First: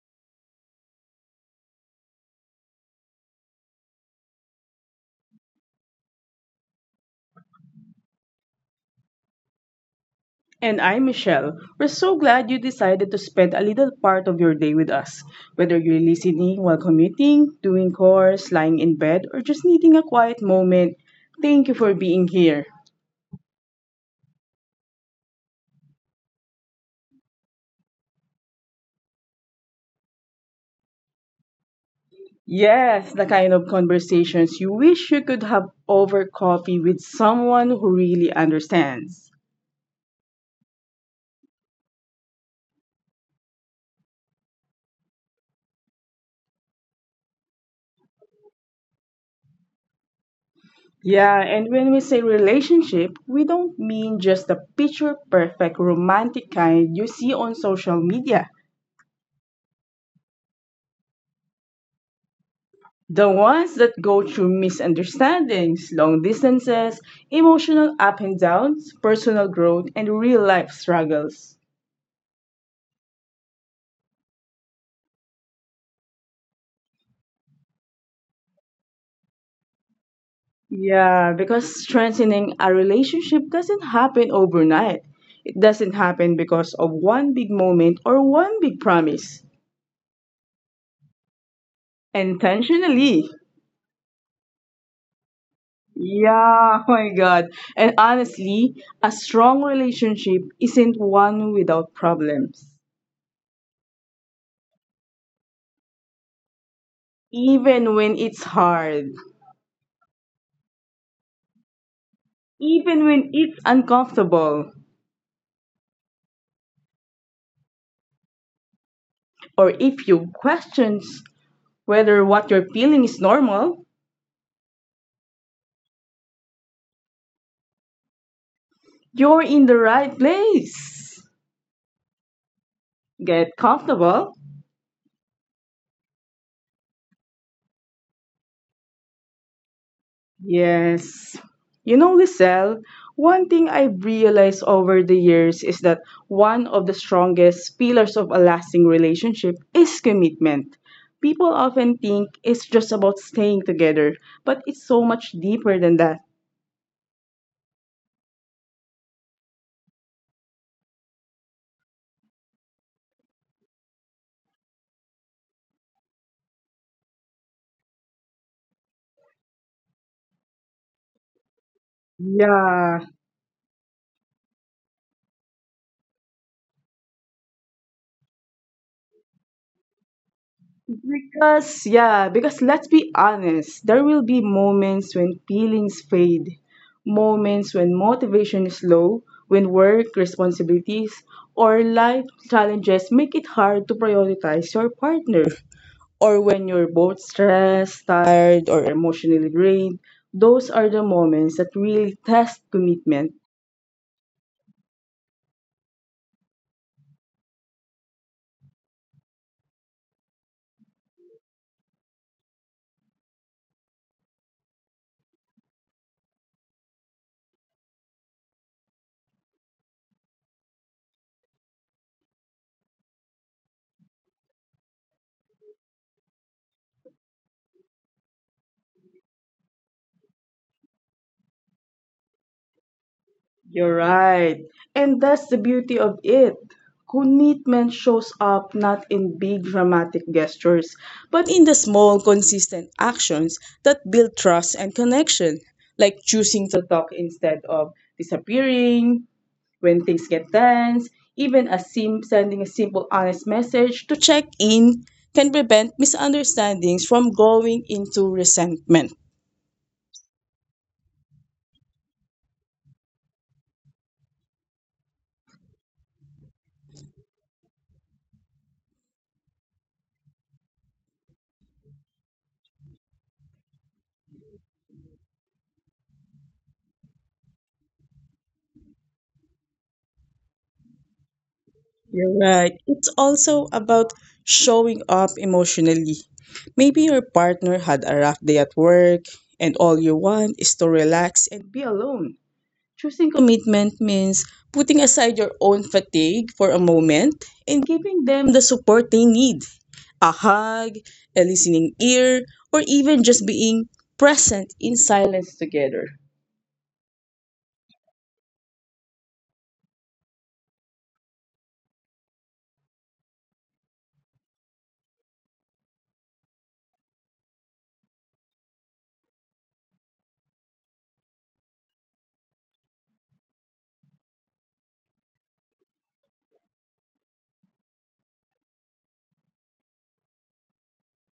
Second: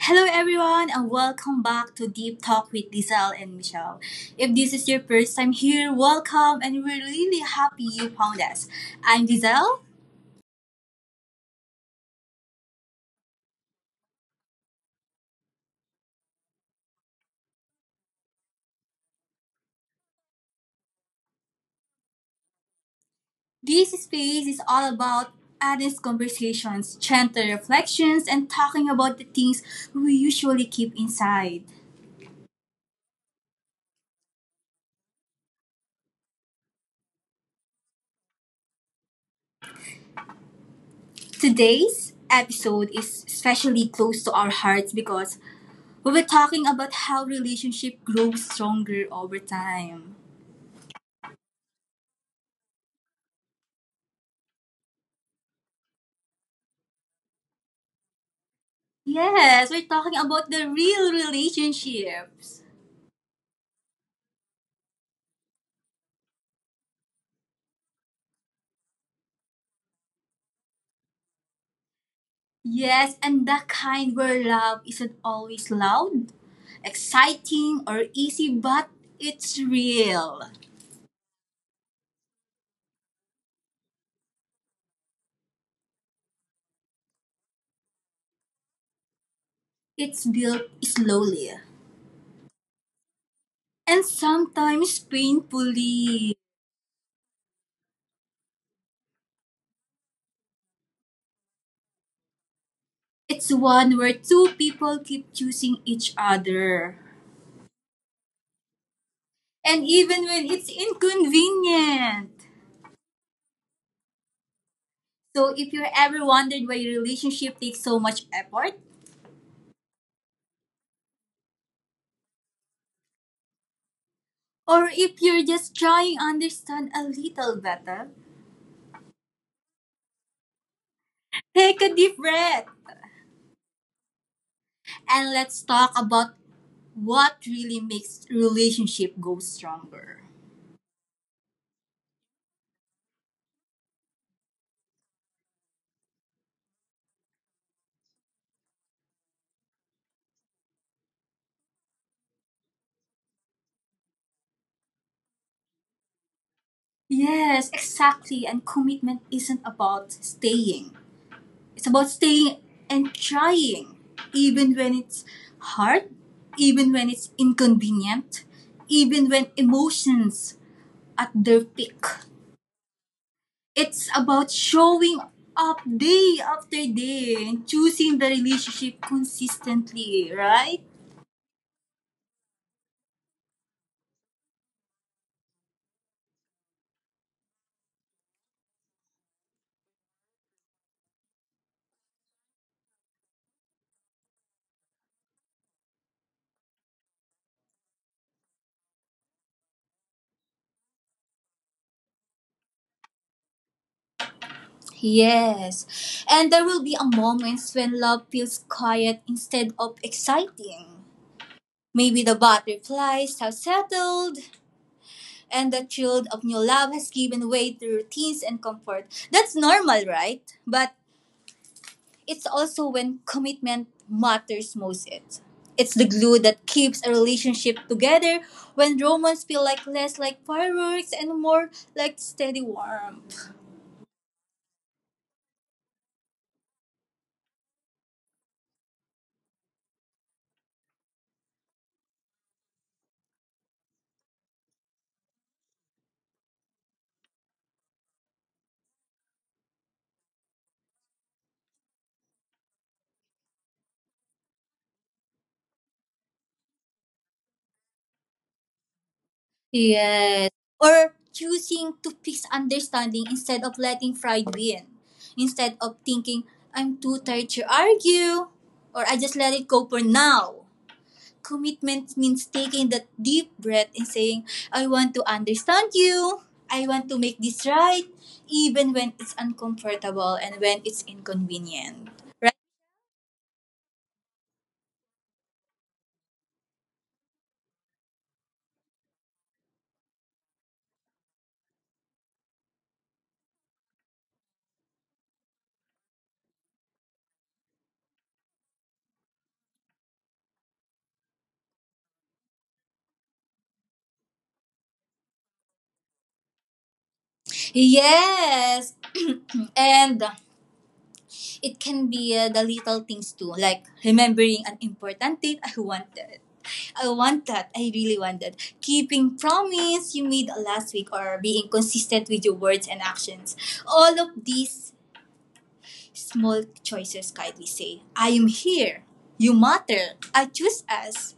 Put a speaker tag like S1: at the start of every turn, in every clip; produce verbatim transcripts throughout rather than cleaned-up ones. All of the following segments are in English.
S1: Hello, everyone, and welcome back to Deep Talk with Diesel and Michelle. If this is your first time here, welcome, and we're really happy you found us. I'm Diesel.
S2: And I'm Michelle. We're so glad you decided to spend a little part of your day with us. Whether you're listening while commuting, doing chores, lying in bed, or just needing a quiet moment, thank you for being here.
S1: This space is all about honest conversations, gentle reflections, and talking about the things we usually keep inside.
S2: Yes, the kind of conversations you wish you could have over coffee with someone who really understands.
S1: Today's episode is especially close to our hearts because we were talking about how relationship grows stronger over time.
S2: Yeah, and when we say relationship, we don't mean just the picture perfect romantic kind you see on social media.
S1: Yes, we're talking about the real relationships.
S2: The ones that go through misunderstandings, long distances, emotional up and downs, personal growth, and real life struggles.
S1: Yes, and the kind where love isn't always loud, exciting, or easy, but it's real.
S2: Yeah, because strengthening a relationship doesn't happen overnight. It doesn't happen because of one big moment or one big promise.
S1: It's built slowly
S2: Intentionally.
S1: and sometimes painfully.
S2: Yeah, my God. And honestly, a strong relationship isn't one without problems,
S1: It's one where two people keep choosing each other,
S2: even when it's hard,
S1: and even when it's inconvenient.
S2: even when it's uncomfortable.
S1: So, if you ever wondered why relationship takes so much effort,
S2: Or if you question whether what you're feeling is normal,
S1: or if you're just trying to understand a little better,
S2: you're in the right place.
S1: take a deep breath
S2: Get comfortable.
S1: and let's talk about what really makes relationship go stronger.
S2: Yes. You know, Lisel, one thing I've realized over the years is that one of the strongest pillars of a lasting relationship is commitment. People often think it's just about staying together, but it's so much deeper than that.
S1: Yes, exactly. And commitment isn't about staying. It's about staying and trying even when it's hard, even when it's inconvenient, even when emotions at their peak.
S2: Yeah.
S1: It's about showing up day after day and choosing the relationship consistently, right?
S2: Because, yeah, because let's be honest, there will be moments when feelings fade, moments when motivation is low, when work responsibilities or life challenges make it hard to prioritize your partner, or when you're both stressed, tired, or emotionally drained. Those are the moments that really test commitment.
S1: Yes. And there will be a moments when love feels quiet instead of exciting. Maybe the butterflies have settled and the thrill of new love has given way to routines and comfort. That's normal, right? But It's also when commitment matters most. It it's the glue that keeps a relationship together when romance feel like less like fireworks and more like steady warmth.
S2: You're right. And that's the beauty of it. Commitment shows up not in big dramatic gestures, but in the small, consistent actions that build trust and connection, like choosing to talk instead of disappearing when things get tense, even a sim- sending a simple, honest message to check in can prevent misunderstandings from going into resentment.
S1: Yes. Or choosing to fix understanding instead of letting pride win. Instead of thinking, I'm too tired to argue, or I just let it go for now. Commitment means taking that deep breath and saying, I want to understand you. I want to make this right, even when it's uncomfortable and when it's inconvenient.
S2: You're
S1: Right?
S2: right. It's also about showing up emotionally. Maybe your partner had a rough day at work, and all you want is to relax and be alone. Choosing commitment means putting aside your own fatigue for a moment and giving them the support they need, a hug, a listening ear, or even just being present in silence together.
S1: Yes. And it can be uh, the little things too, like remembering an important date I wanted. I want that. I really want that. Keeping promise you made last week or being consistent with your words and actions. All of these small choices kindly say, I am here. You matter. I choose us.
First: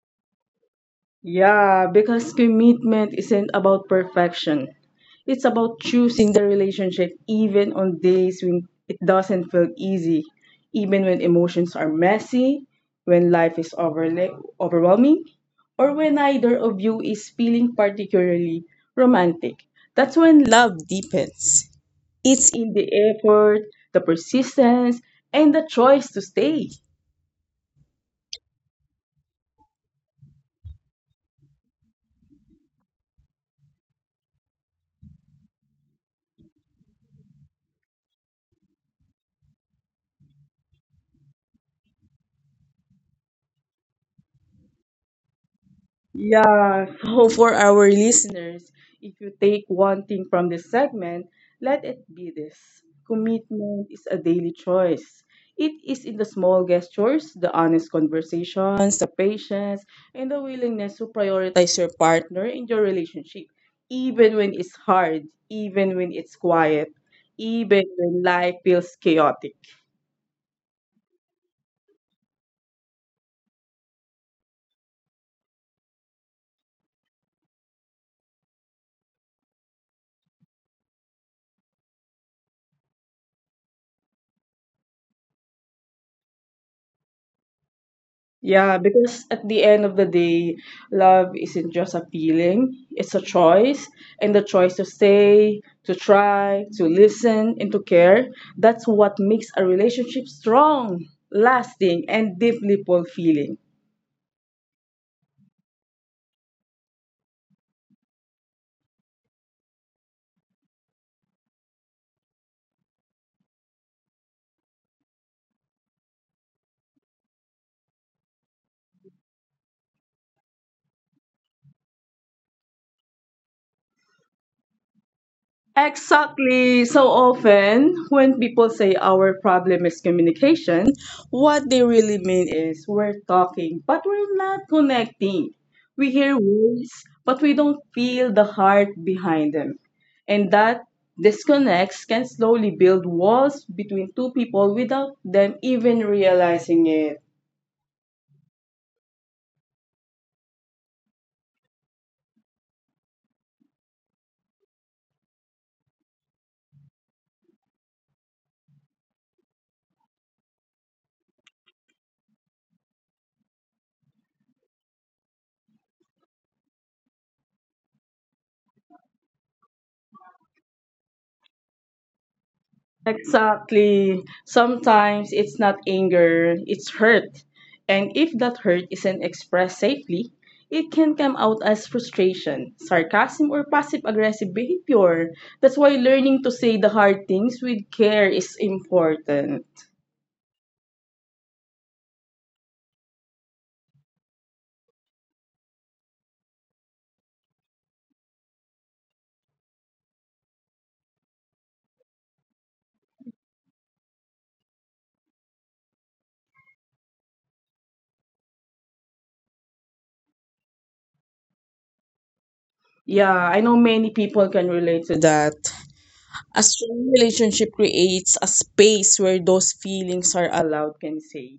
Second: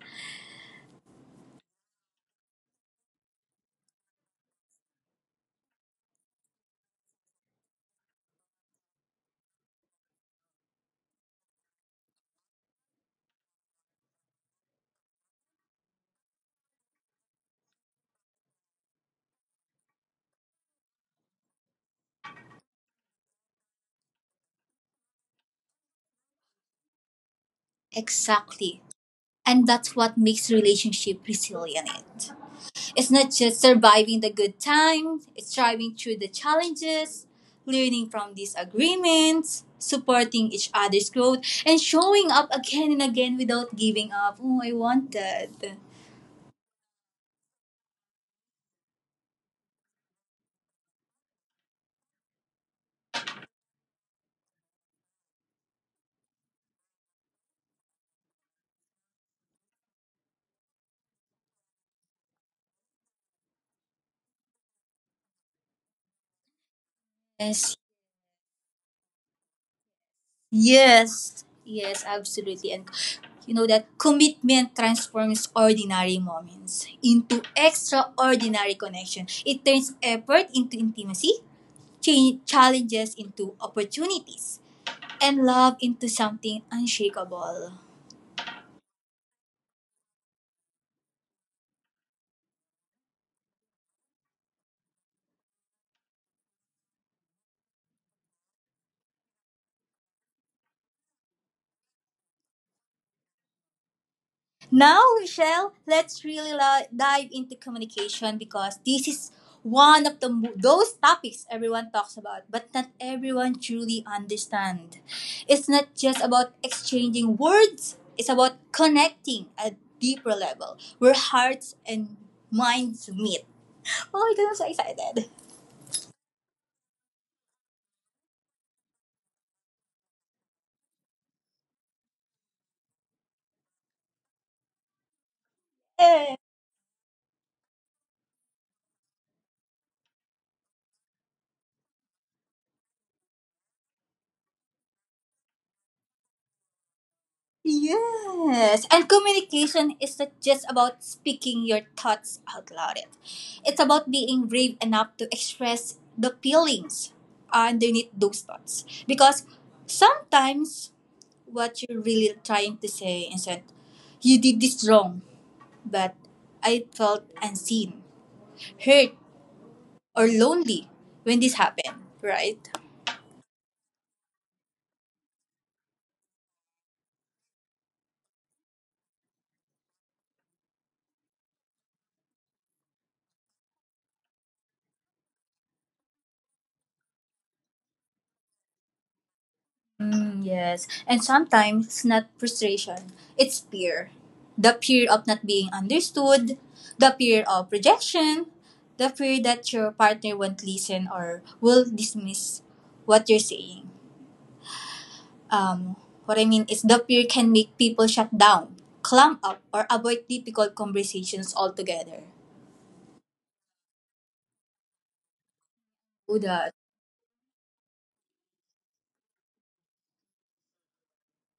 S2: Yeah, because commitment isn't about perfection. It's about choosing the relationship even on days when it doesn't feel easy, even when emotions are messy, when life is overla- overwhelming, or when neither of you is feeling particularly romantic. That's when love deepens. It's in the effort, the persistence, and the choice to stay.
S1: Exactly. And that's what makes relationship resilient. It's not just surviving the good times, it's thriving through the challenges, learning from disagreements, supporting each other's growth, and showing up again and again without giving up. Oh, I want that.
S2: Yeah, so for our listeners, if you take one thing from this segment, let it be this. Commitment is a daily choice. It is in the small gestures, the honest conversations, the patience, and the willingness to prioritize your partner in your relationship, even when it's hard, even when it's quiet,
S1: Yes,
S2: even when life feels chaotic.
S1: Yes, yes, absolutely. And you know that commitment transforms ordinary moments into extraordinary connection. It turns effort into intimacy, cha- challenges into opportunities, and love into something unshakable.
S2: Yeah, because at the end of the day, love isn't just a feeling, it's a choice. And the choice to stay, to try, to listen, and to care, that's what makes a relationship strong, lasting, and deeply fulfilling.
S1: Now, Michelle, let's really la- dive into communication because this is one of the mo- those topics everyone talks about, but not everyone truly understand. It's not just about exchanging words; it's about connecting at deeper level where hearts and minds meet. Oh, I'm so excited!
S2: Exactly. So often, when people say our problem is communication, what they really mean is we're talking, but we're not connecting. We hear words, but we don't feel the heart behind them. And that disconnects can slowly build walls between two people without them even realizing it.
S1: Yes, and communication isn't just about speaking your thoughts out loud. It. It's about being brave enough to express the feelings underneath those thoughts. Because sometimes what you're really trying to say isn't, you did this wrong, but I felt unseen, hurt, or lonely when this happened, right?
S2: Exactly. Sometimes it's not anger, it's hurt. And if that hurt isn't expressed safely, it can come out as frustration, sarcasm, or passive aggressive behavior. That's why learning to say the hard things with care is important.
S1: Mm, yes. And sometimes it's not frustration, it's fear. The fear of not being understood, the fear of rejection, the fear that your partner won't listen or will dismiss what you're saying. Um, what I mean is, the fear can make people shut down, clam up, or avoid difficult conversations altogether.
S2: Yeah, I know many people can relate to that.
S1: Oh,
S2: A
S1: that.
S2: strong relationship creates a space where those feelings are allowed, can say,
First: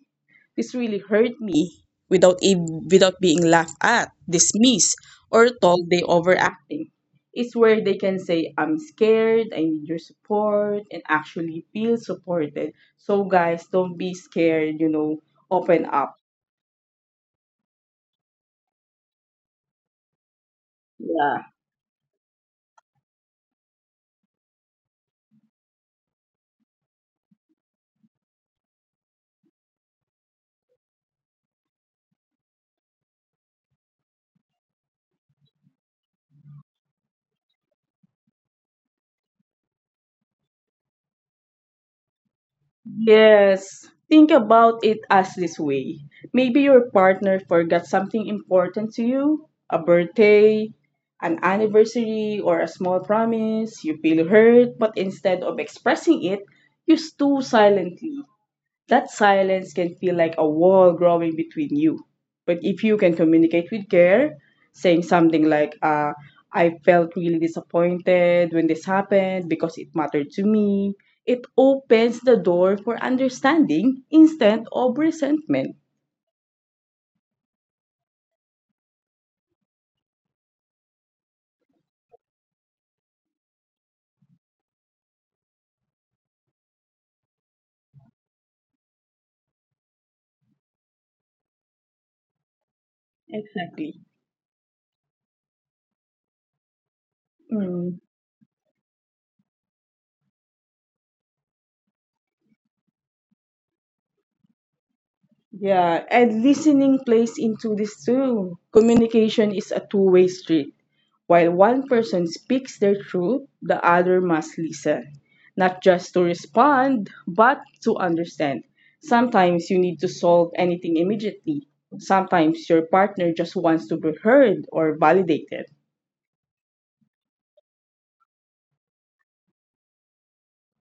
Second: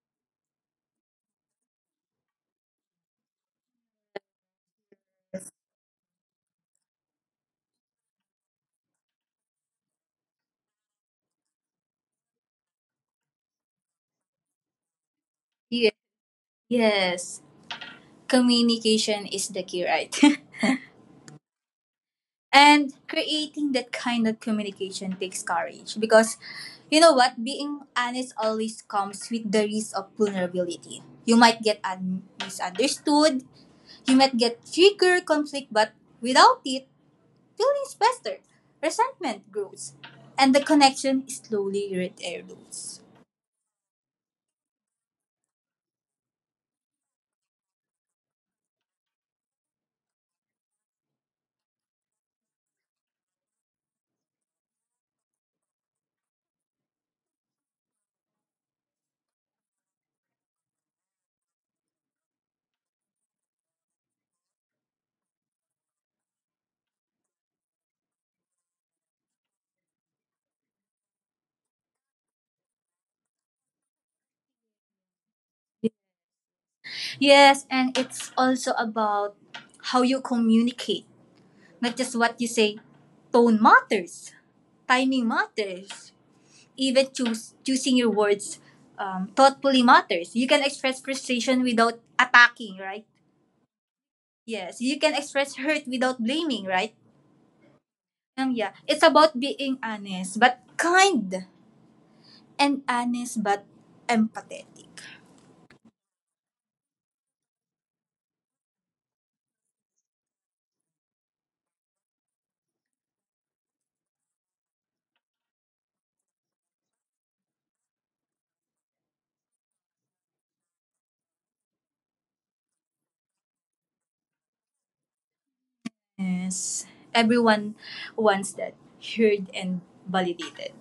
S2: this really hurt me without ev- without being laughed at, dismissed, or told they overacting. It's where they can say, I'm scared, I need your support, and actually feel supported. So guys, don't be scared, you know, open
S1: Yes.
S2: up.
S1: Yes. Communication is the key, right?
S2: Yeah.
S1: And creating that kind of communication takes courage because you know what? Being honest always comes with the risk of vulnerability. You might get un- misunderstood, you might get trigger conflict, but without it, feelings fester, resentment grows, and the connection slowly erodes.
S2: Yes. Think about it as this way. Maybe your partner forgot something important to you, a birthday, an anniversary, or a small promise. You feel hurt, but instead of expressing it, you stew silently. That silence can feel like a wall growing between you. But if you can communicate with care, saying something like, uh, I felt really disappointed when this happened because it mattered to me, it opens the door for understanding instead of resentment.
S1: Yes, and it's also about how you communicate, not just what you say. Tone matters, timing matters, even choose choosing your words um, thoughtfully matters. You can express frustration without attacking, right?
S2: Exactly.
S1: Yes, you can express hurt without blaming, right?
S2: Mm.
S1: Um, yeah, it's about being honest but kind and honest but empathetic.
S2: Yeah, and listening plays into this too. Communication is a two way street. While one person speaks their truth, the other must listen, not just to respond, but to understand. Sometimes you need to solve anything immediately. Sometimes your partner just wants to be heard or validated.
S1: Yes, everyone wants that heard and validated.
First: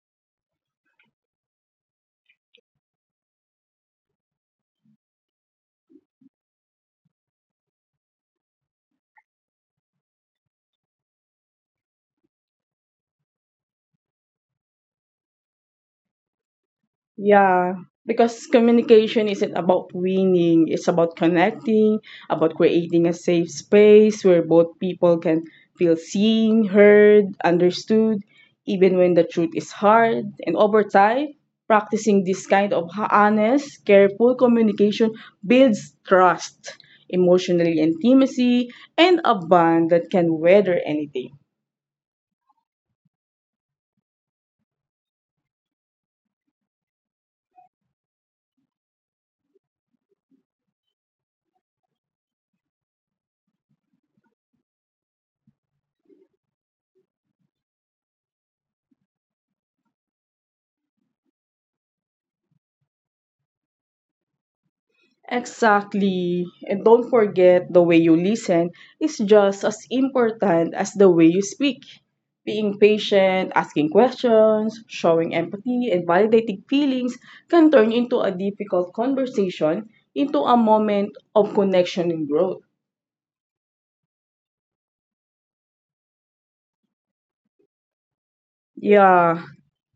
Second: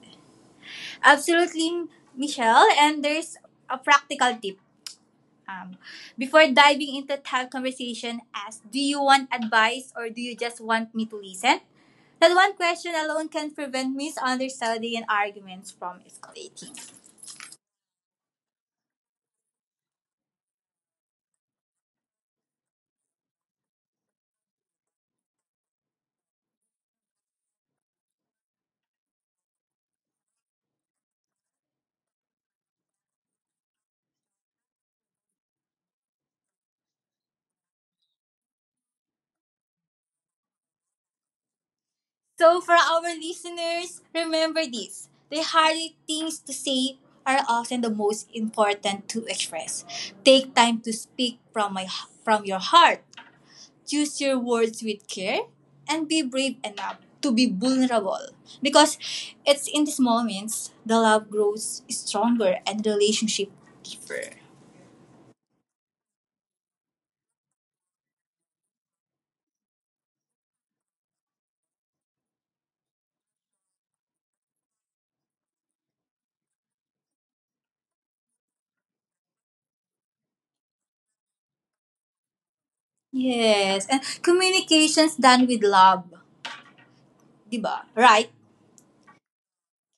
S1: Absolutely, Michelle. And there's a practical tip. Um, Before diving into the conversation, ask: do you want advice or do you just want me to listen? That one question alone can prevent misunderstanding and arguments from escalating.
S2: Yeah, because communication isn't about winning, it's about connecting, about creating a safe space where both people can feel seen, heard, understood, even when the truth is hard. And over time, practicing this kind of ho- honest, careful communication builds trust, emotional intimacy, and a bond that can weather anything.
S1: So, for our listeners, remember this: the hardest things to say are often the most important to express. Take time to speak from, my, from your heart. Choose your words with care and be brave enough to be vulnerable because it's in these moments the love grows stronger and relationship deeper.
S2: Exactly. And don't forget, the way you listen is just as important as the way you speak. Being patient, asking questions, showing empathy, and validating feelings can turn into a difficult conversation into a moment of connection and growth.
S1: Yes, and communications done with love, 'di ba? Right?
S2: Yeah,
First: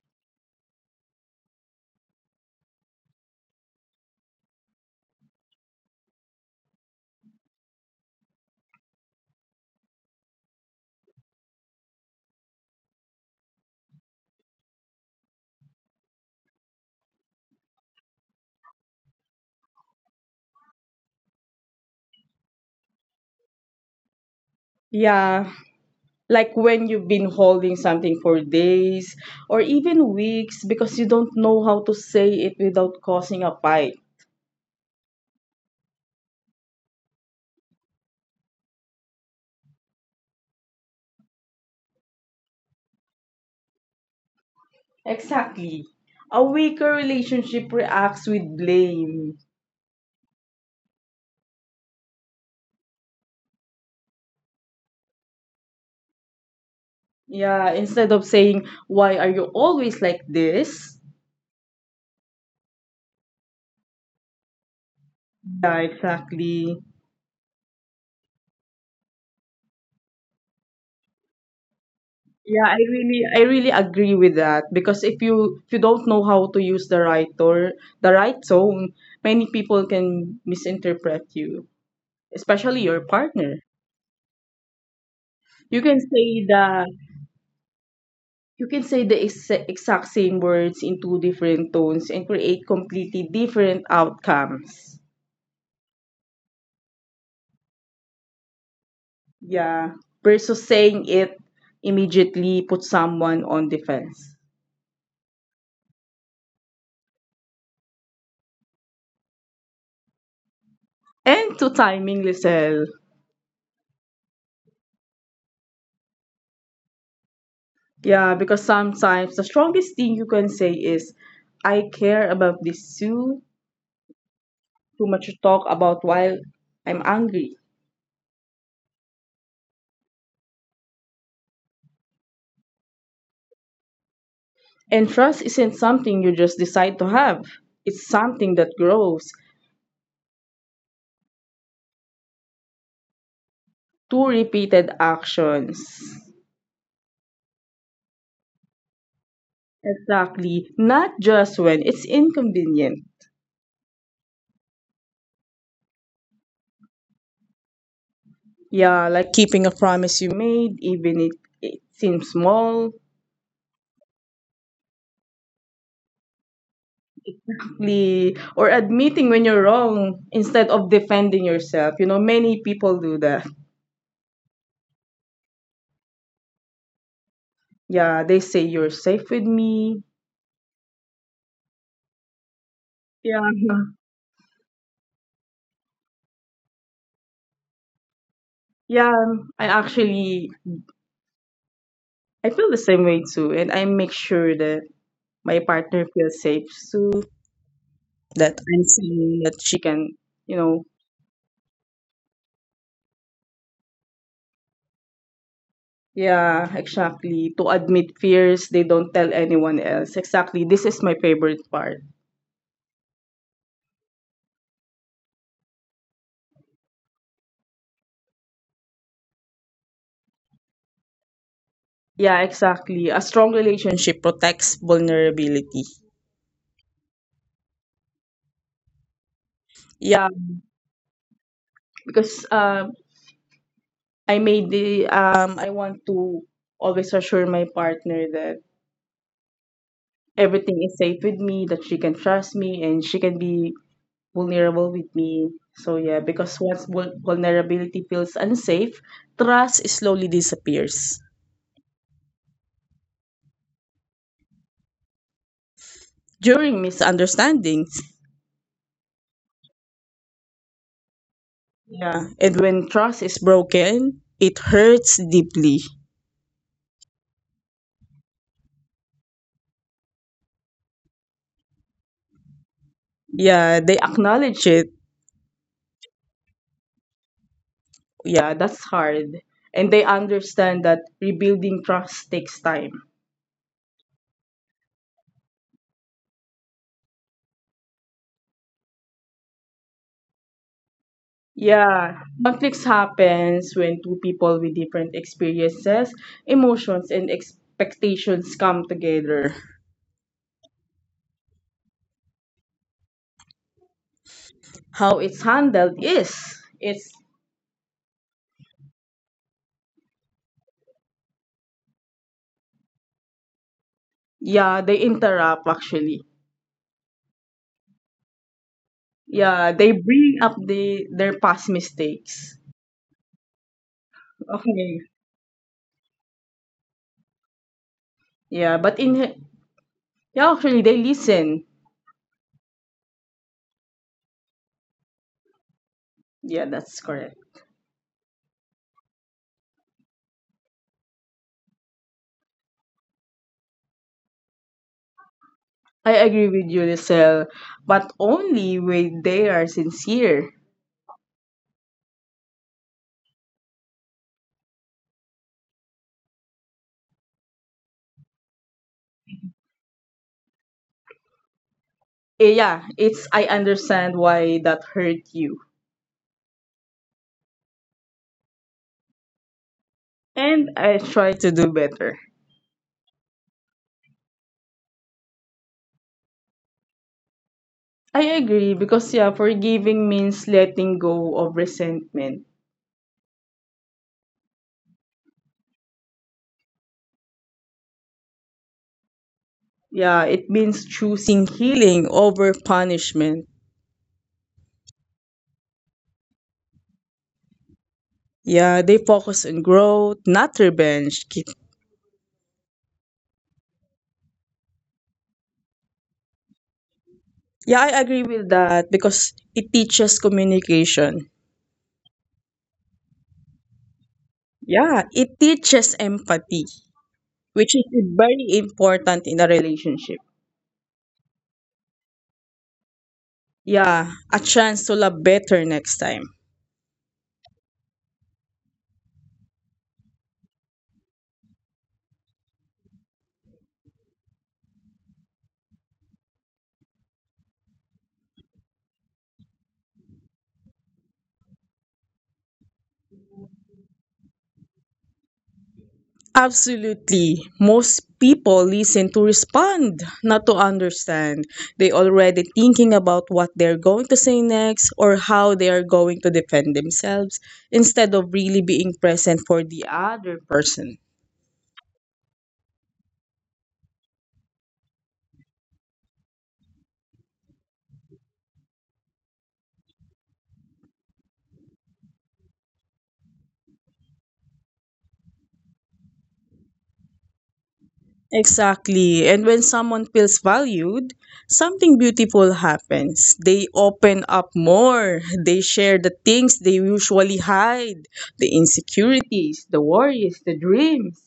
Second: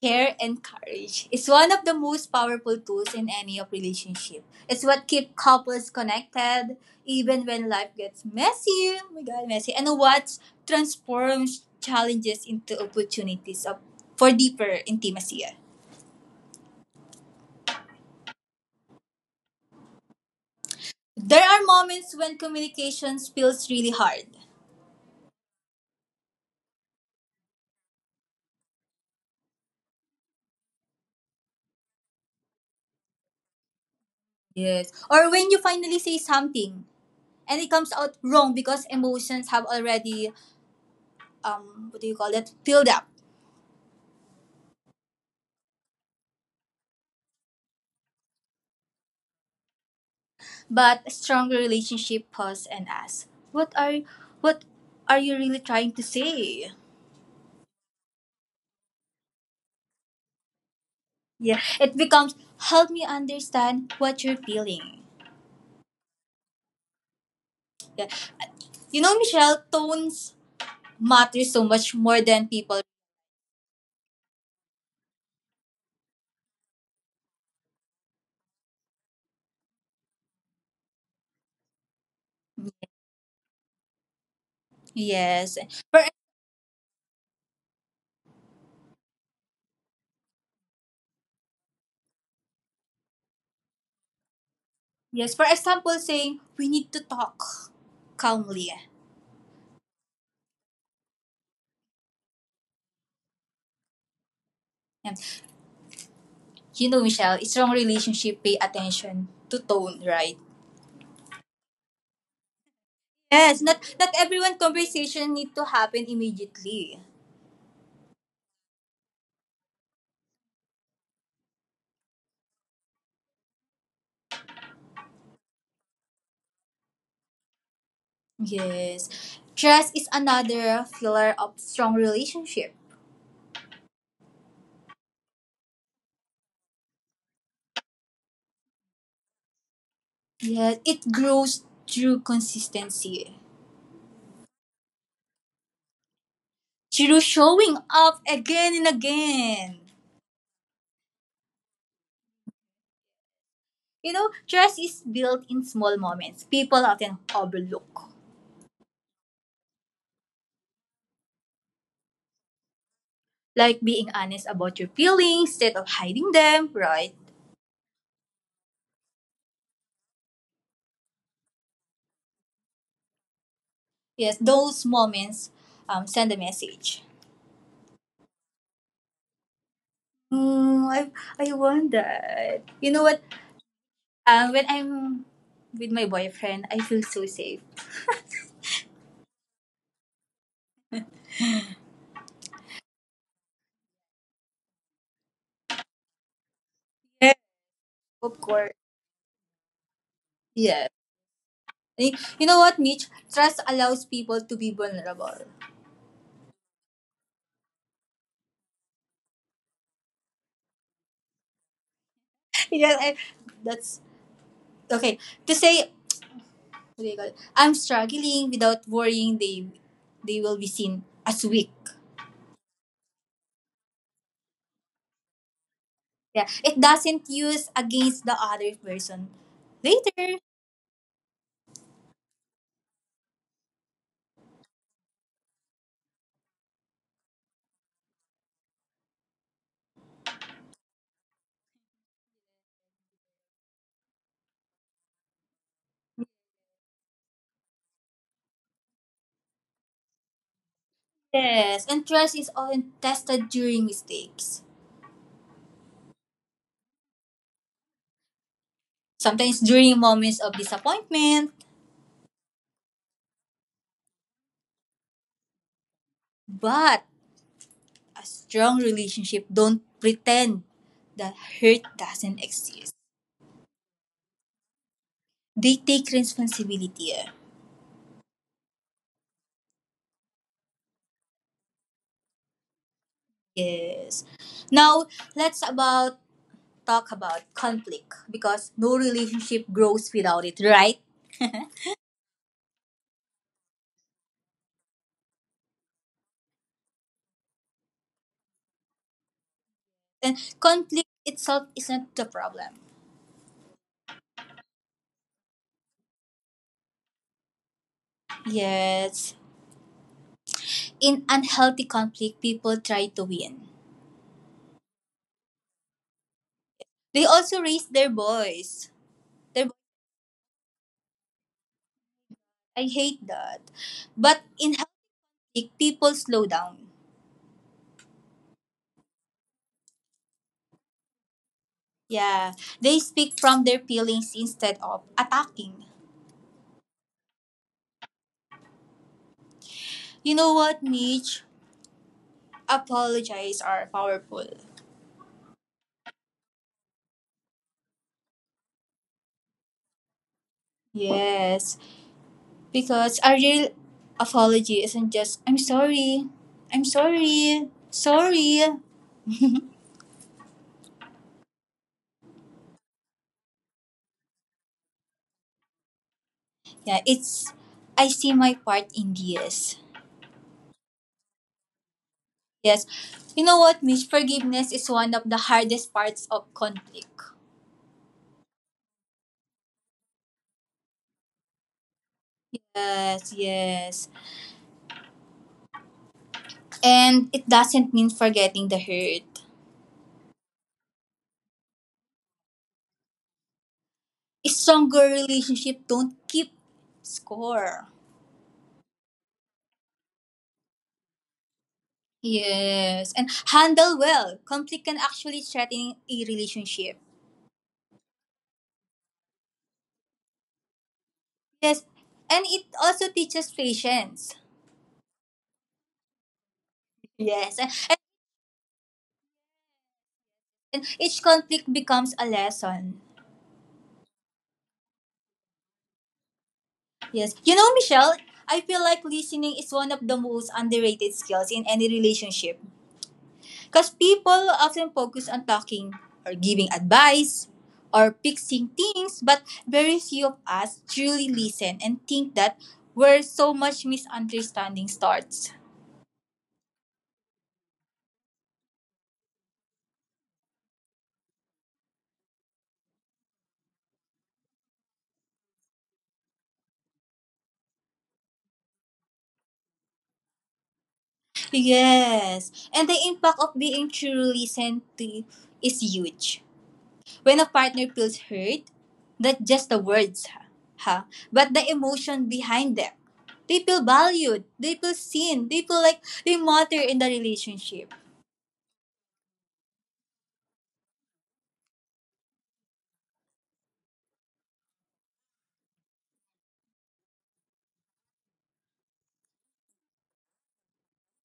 S1: Care and courage is one of the most powerful tools in any of relationship. It's what keeps couples connected even when life gets messy. Oh my god, messy. And what transforms challenges into opportunities of, for deeper intimacy. There are moments when communication feels really hard.
S2: yeah. Like when you've been holding something for days or even weeks because you don't know how to say it without causing a fight.
S1: Yes. Or when you finally say something and it comes out wrong because emotions have already um what do you call that, filled up.
S2: Exactly. A weaker relationship reacts with blame.
S1: But a stronger relationship pause and ask, what are what are you really trying to say?
S2: Yeah, instead of saying, why are you always like this?
S1: Yeah, it becomes help me understand what you're feeling.
S2: Yeah, exactly.
S1: Yeah, you know, Michelle, tones matter so much more than
S2: Yeah, I
S1: people.
S2: really I really agree with that, because if you if you don't know how to use the right or the right tone, many people can misinterpret you, especially your partner.
S1: yes
S2: You can
S1: for
S2: say the you can say the ex- exact same words in two different tones and create completely different outcomes.
S1: yes for example saying we need to talk calmly.
S2: Yeah, versus saying it immediately put someone on defense.
S1: And you know, Michelle, it's wrong relationship pay attention to tone, right?
S2: And to timing, Lisel.
S1: Yes, not not everyone conversation need to happen immediately.
S2: Yeah, because sometimes the strongest thing you can say is, I care about this too, too much to talk about while I'm angry.
S1: Yes. Trust is another pillar of strong relationship.
S2: And trust isn't something you just decide to have, it's something that grows
S1: Yes, it grows through consistency.
S2: through repeated actions.
S1: Through showing up again and again.
S2: Exactly, not just when it's inconvenient.
S1: You know, trust is built in small moments. People often overlook.
S2: Yeah, like keeping a promise you made, even it, it seems small,
S1: Like being honest about your feelings instead of hiding them, right?
S2: li- or admitting when you're wrong instead of defending yourself. You know, many people do that.
S1: Yes, those moments um, send a message.
S2: Yeah, they say you're safe with me.
S1: Mm, I, I want that. You know what?
S2: Yeah,
S1: Um, when I'm with my boyfriend, I feel so safe.
S2: yeah. I actually, I feel the same way too, and I make sure that my partner feels safe too.
S1: Of
S2: That
S1: course.
S2: I'm saying that she can, you know.
S1: Yes. Y- You know what, Mitch? Trust allows people to be vulnerable.
S2: Yeah, exactly. To admit fears, they don't tell anyone else. Exactly. This is my favorite part.
S1: yeah, I, that's okay. To say, what do you call it? I'm struggling without worrying they they will be seen as weak.
S2: Yeah, exactly. A strong relationship protects vulnerability.
S1: Yeah, it doesn't use against the other person
S2: Yeah,
S1: later.
S2: because um, I made the um, I want to always assure my partner that everything is safe with me, that she can trust me, and she can be vulnerable with me. So yeah, because once vul- vulnerability feels unsafe, trust slowly disappears
S1: Yes, and trust is often tested during mistakes,
S2: during misunderstandings.
S1: sometimes during moments of disappointment.
S2: Yeah, and when trust is broken, it hurts deeply.
S1: But a strong relationship don't pretend that hurt doesn't exist.
S2: Yeah, they acknowledge it.
S1: They take responsibility. Eh.
S2: Yeah, that's hard. And they understand that rebuilding trust takes time.
S1: Yes. Now let's about talk about conflict because no relationship grows without it, right?
S2: Yeah, conflicts happens when two people with different experiences, emotions, and expectations come together.
S1: And conflict itself isn't the problem.
S2: How it's handled is it's
S1: Yes. In unhealthy conflict, people try to win.
S2: yeah, they interrupt actually.
S1: They also raise their voice.
S2: Yeah,
S1: Their
S2: they bring up the their past mistakes.
S1: I hate that. But in
S2: Okay.
S1: healthy, people slow down.
S2: Yeah, but in yeah, actually they listen.
S1: Yeah. They speak from their feelings instead of attacking.
S2: Yeah, that's correct.
S1: You know what, Mitch? Apologies are powerful.
S2: I agree with you, Lisel, but only when they are sincere.
S1: Yes, because a real apology isn't just, "I'm sorry, I'm sorry, sorry."
S2: Eh, yeah, it's I understand why that hurt you.
S1: Yeah, it's I see my part in this.
S2: And I try to do better.
S1: Yes, you know what, Miss? Forgiveness is one of the hardest parts of conflict.
S2: I agree because yeah, forgiving means letting go of resentment.
S1: Yes, yes, and it doesn't mean forgetting the hurt.
S2: Yeah, it means choosing healing over punishment.
S1: Stronger relationship don't keep score.
S2: Yeah, they focus on growth, not revenge. Ki-
S1: Yes, and handle well. Conflict can actually threaten a relationship.
S2: Yeah, I agree with that because it teaches communication.
S1: Yes, and it also teaches patience.
S2: Yeah, it teaches empathy,
S1: Yes,
S2: which
S1: and,
S2: is very important in a relationship.
S1: and each conflict becomes a lesson.
S2: Yeah, a chance to love better next time.
S1: Yes, you know, Michelle, I feel like listening is one of the most underrated skills in any relationship. Because people often focus on talking or giving advice or fixing things, but very few of us truly listen and think that where so much misunderstanding starts.
S2: Absolutely. Most people listen to respond, not to understand. They already thinking about what they're going to say next or how they are going to defend themselves instead of really being present for the other person.
S1: Yes. And the impact of being truly sent to is huge. When a partner feels hurt, not just the words, ha, ha, but the emotion behind them. They feel valued. They feel seen. They feel like they matter in the relationship.
S2: Exactly. And when someone feels valued, something beautiful happens. They open up more. They share the things they usually hide, the insecurities, the worries, the dreams,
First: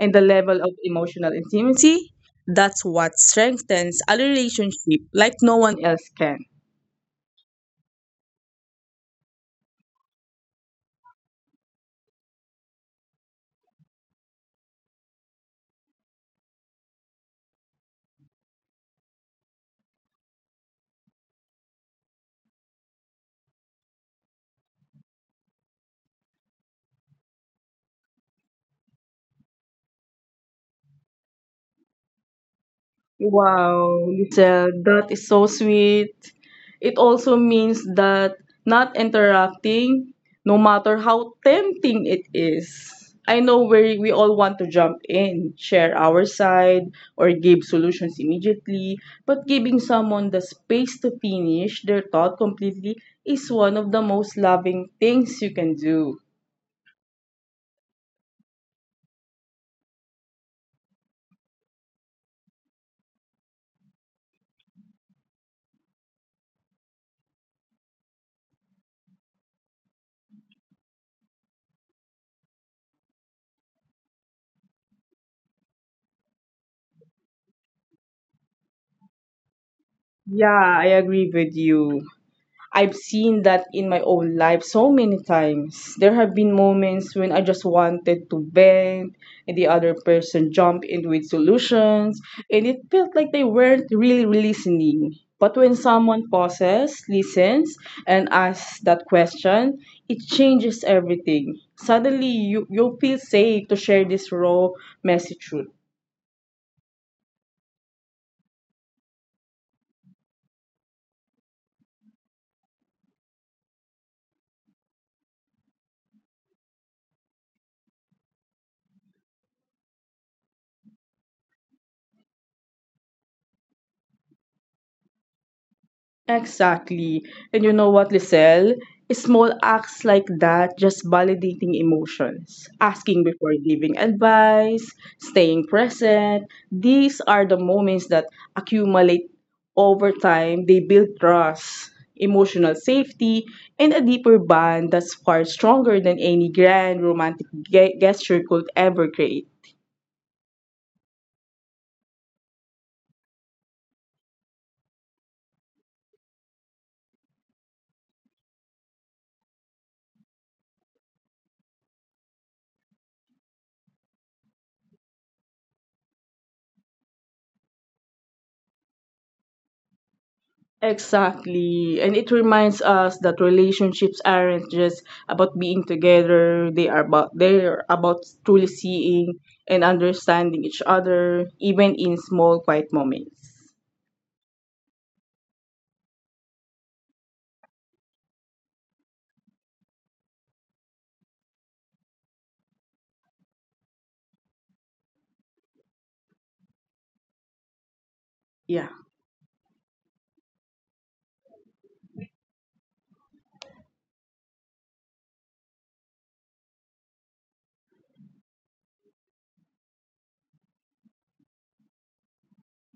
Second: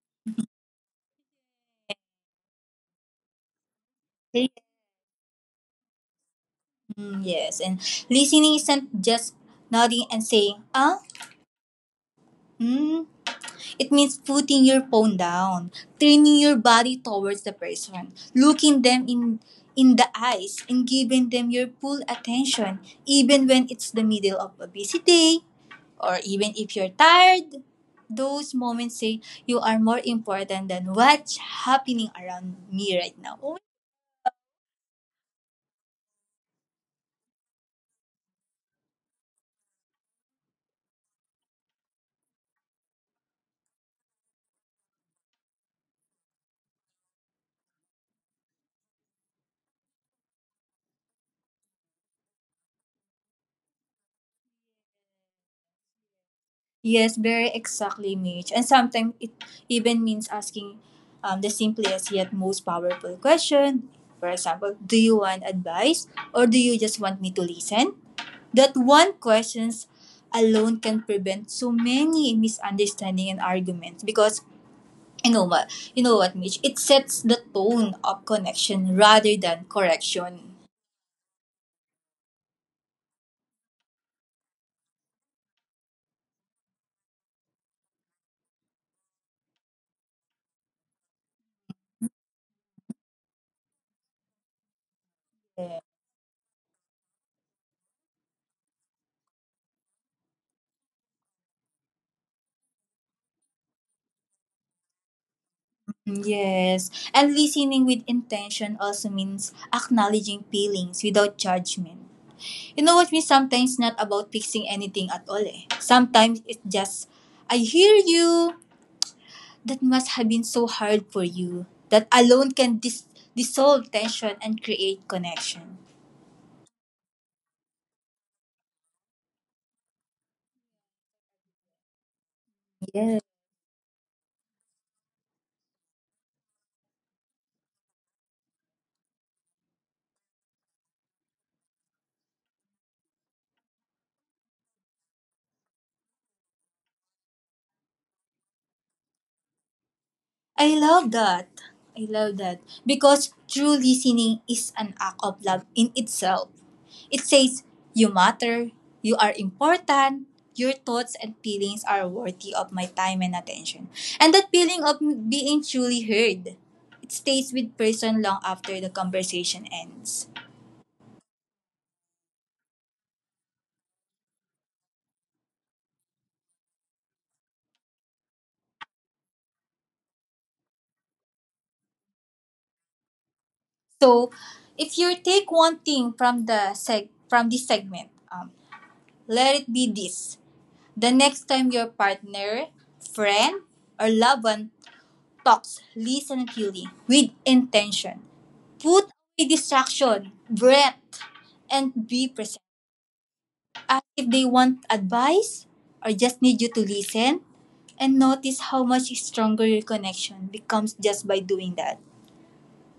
S2: and the level of emotional intimacy. That's what strengthens a
S1: They-
S2: relationship like no one else can.
S1: Mm, yes. And listening isn't just nodding and saying, ah, mm, it means putting your phone down, turning your body towards the person, looking them in in the eyes and giving them your full attention, even when it's the middle of a busy day or even if you're tired. Those moments say you are more important than what's happening around me right now.
S2: Wow, Lizelle, that is so sweet. It also means that not interrupting, no matter how tempting it is. I know where we all want to jump in, share our side, or give solutions immediately, but giving someone the space to finish their thought completely is one of the most loving things you can do.
S1: Yes, very exactly, Mitch. And sometimes it even means asking um, the simplest yet most powerful question. For example, do you want advice or do you just want me to listen? That one questions alone can prevent so many misunderstanding and arguments because you know what you know what, Mitch, it sets the tone of connection rather than correction.
S2: Yeah, I agree with you. I've seen that in my own life so many times. There have been moments when I just wanted to vent, and the other person jumped in with solutions, and it felt like they weren't really listening. But when someone pauses, listens, and asks that question, it changes everything. Suddenly, you, you feel safe to share this raw message truth.
S1: Yes, and listening with intention also means acknowledging feelings without judgment. You know what me? Sometimes not about fixing anything at all, eh. Sometimes it's just, I hear you. That must have been so hard for you. That alone can dis- dissolve tension and create connection.
S2: Exactly. And you know what, Lisel? Small acts like that, just validating emotions, asking before giving advice, staying present. These are the moments that accumulate over time. They build trust, emotional safety, and a deeper bond that's far stronger than any grand romantic ge- gesture could ever create.
S1: I love that. I love that. Because true listening is an act of love in itself. It says, you matter, you are important, your thoughts and feelings are worthy of my time and attention. And that feeling of being truly heard, it stays with person long after the conversation ends.
S2: Exactly. And it reminds us that relationships aren't just about being together, they are about they're about truly seeing and understanding each other, even in small quiet moments.
S1: So, if you take one thing from the seg- from this segment, um, let it be this. The next time your partner, friend, or loved one talks, listen acutely with intention.
S2: Yeah.
S1: Put away distraction, breath, and be present. Ask if they want advice or just need you to listen and notice how much stronger your connection becomes just by doing that.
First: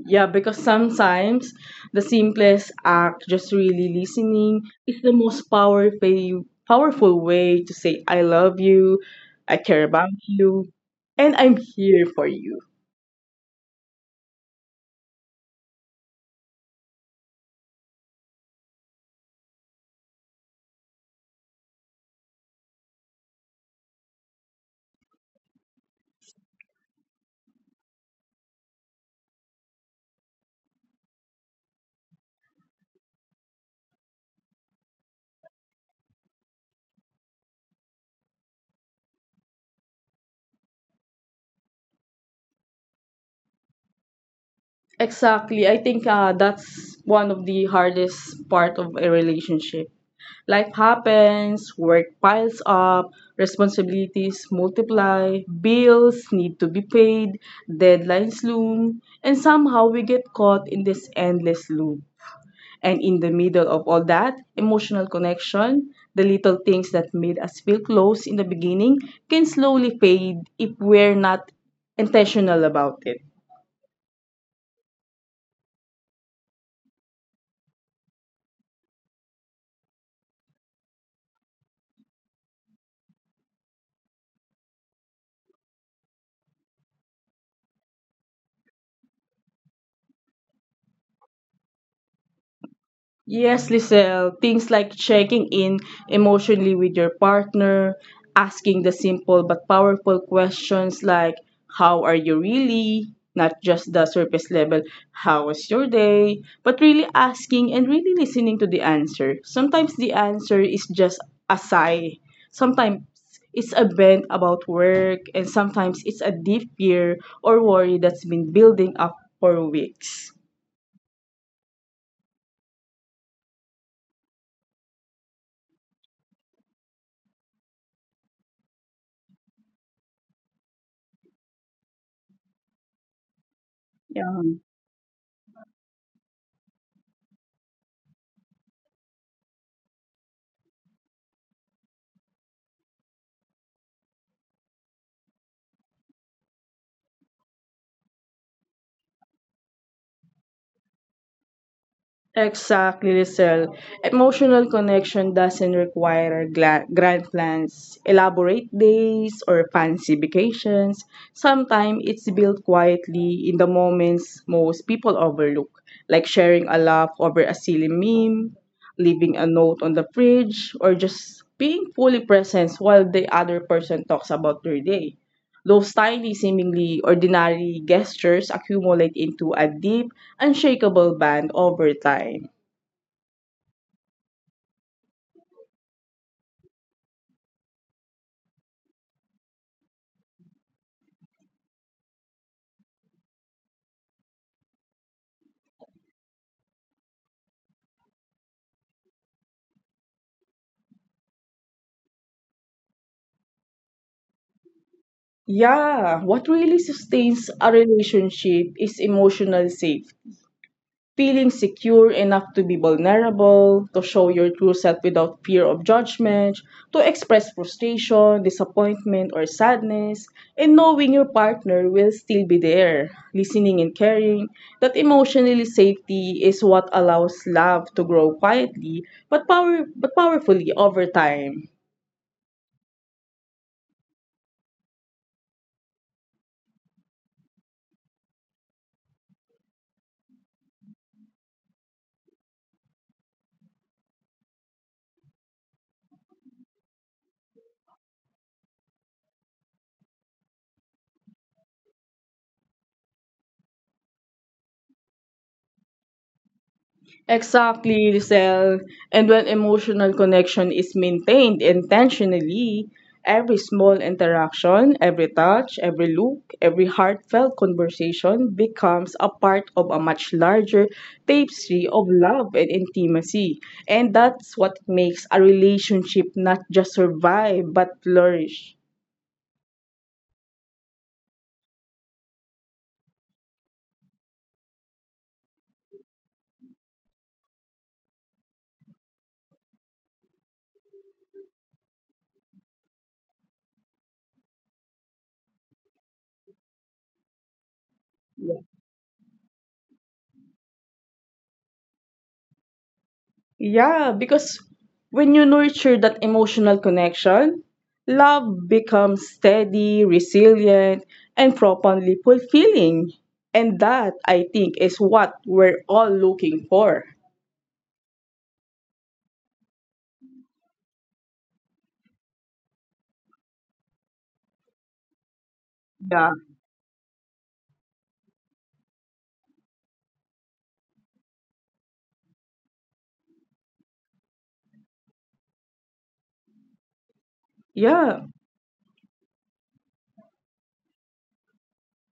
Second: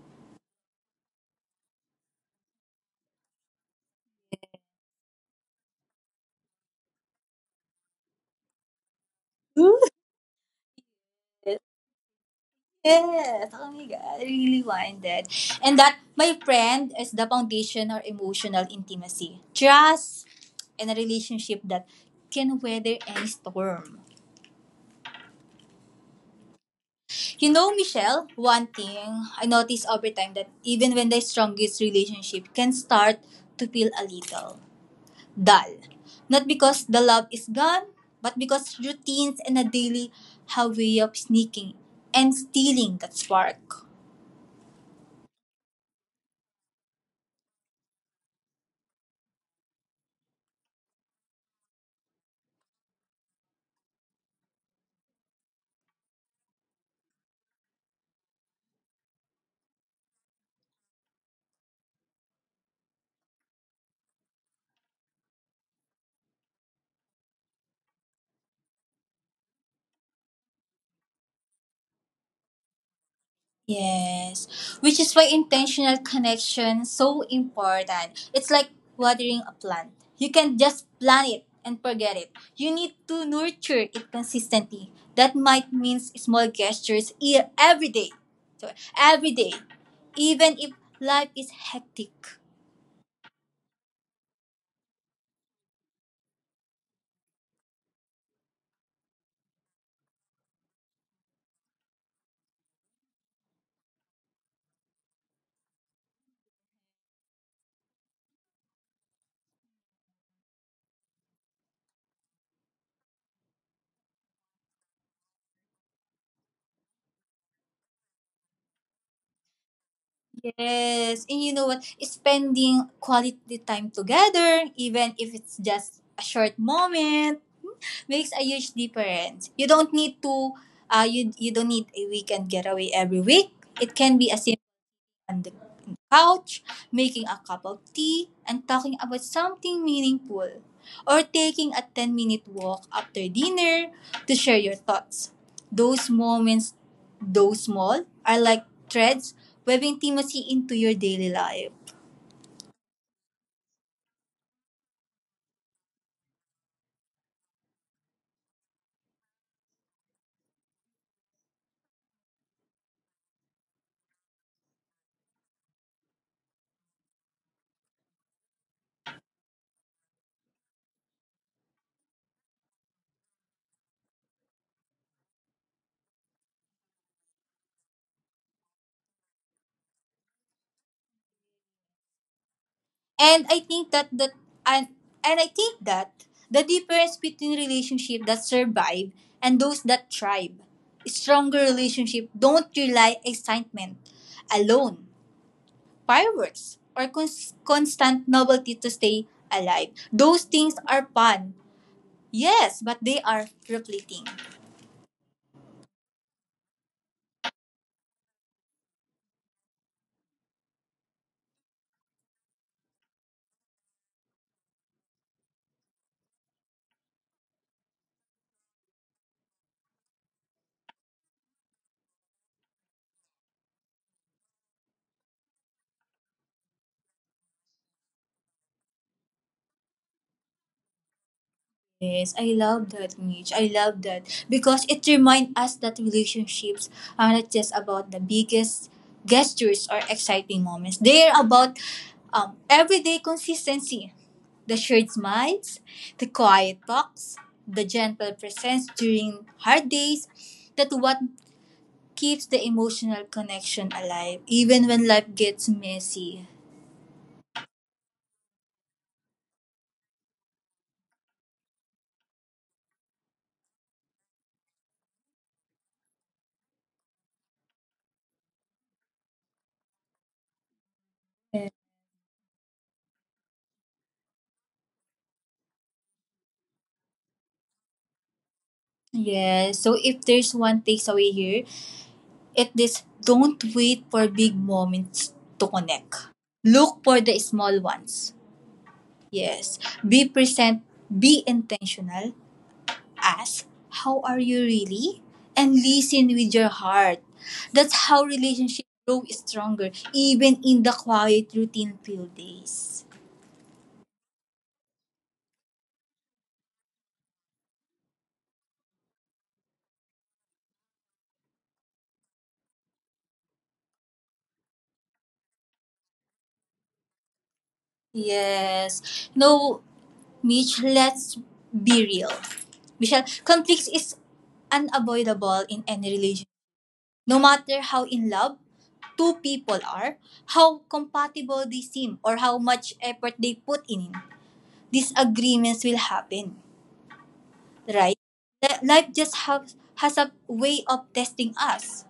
S2: Yeah, because sometimes the simplest act, just really listening, is the most powerful powerful way to say I love you, I care about you, and I'm here for you.
S1: Yes. Oh my God. I really wanted. And that, my friend, is the foundation or emotional intimacy. Trust and a relationship that can weather any storm. You know, Michelle, one thing I notice over time that even when the strongest relationship can start to feel a little dull. Not because the love is gone, but because routines and a daily have way of sneaking and stealing that spark.
S2: Exactly. I think uh, that's one of the hardest part of a relationship. Life happens, work piles up, responsibilities multiply, bills need to be paid, deadlines loom, and somehow we get caught in this endless loop. And in the middle of all that, emotional connection, the little things that made us feel close in the beginning can slowly fade if we're not intentional about it.
S1: Yes, which is why intentional connection is so important. It's like watering a plant. You can just plant it and forget it. You need to nurture it consistently. That might mean small gestures e- every day. So every day, even if life is hectic.
S2: Yes, Lisel, things like checking in emotionally with your partner, asking the simple but powerful questions like, how are you really? Not just the surface level, how was your day? But really asking and really listening to the answer. Sometimes the answer is just a sigh, sometimes it's a bent about work, and sometimes it's a deep fear or worry that's been building up for weeks.
S1: Yes, and you know what? Spending quality time together, even if it's just a short moment, makes a huge difference. You don't need to uh you you don't need a weekend getaway every week. It can be a simple on the couch, making a cup of tea and talking about something meaningful or taking a ten minute walk after dinner to share your thoughts. Those moments, though small, are like threads weaving intimacy into your daily life.
S2: Exactly, Lizelle. Emotional connection doesn't require gla- grand plans, elaborate days, or fancy vacations. Sometimes it's built quietly in the moments most people overlook, like sharing a laugh over a silly meme, leaving a note on the fridge, or just being fully present while the other person talks about their day. Those tiny, seemingly ordinary gestures accumulate into a deep, unshakable bond over time.
S1: And I think that that and and I think that the difference between relationship that survive and those that thrive. Stronger relationship don't rely excitement alone, fireworks, or cons- constant novelty to stay alive. Those things are fun, yes, but they are repleting.
S2: Yeah, what really sustains a relationship is emotional safety, feeling secure enough to be vulnerable, to show your true self without fear of judgment, to express frustration, disappointment, or sadness, and knowing your partner will still be there, listening and caring, that emotionally safety is what allows love to grow quietly but power but powerfully over time.
S1: Yes, I love that, Mitch. I love that because it reminds us that relationships are not just about the biggest gestures or exciting moments. They are about um, everyday consistency, the shared smiles, the quiet talks, the gentle presence during hard days. That what keeps the emotional connection alive, even when life gets messy.
S2: Exactly, Lucille. And when emotional connection is maintained intentionally, every small interaction, every touch, every look, every heartfelt conversation becomes a part of a much larger tapestry of love and intimacy. And that's what makes a relationship not just survive but flourish.
S1: Yes. So if there's one takeaway here, it is don't wait for big moments to connect. Look for the small ones. Yes. Be present, be intentional, ask, how are you really? And listen with your heart. That's how relationships grow stronger, even in the quiet routine few days.
S2: Yeah, because when you nurture that emotional connection, love becomes steady, resilient, and profoundly fulfilling. And that, I think, is what we're all looking for.
S1: Yes. No, Mitch, let's be real. Michelle, conflicts is unavoidable in any
S2: Yeah.
S1: relationship. No matter how in love two people are, how compatible they seem, or how much effort they put in, disagreements will happen, right?
S2: Yeah.
S1: Li- Life just has, has a way of testing us.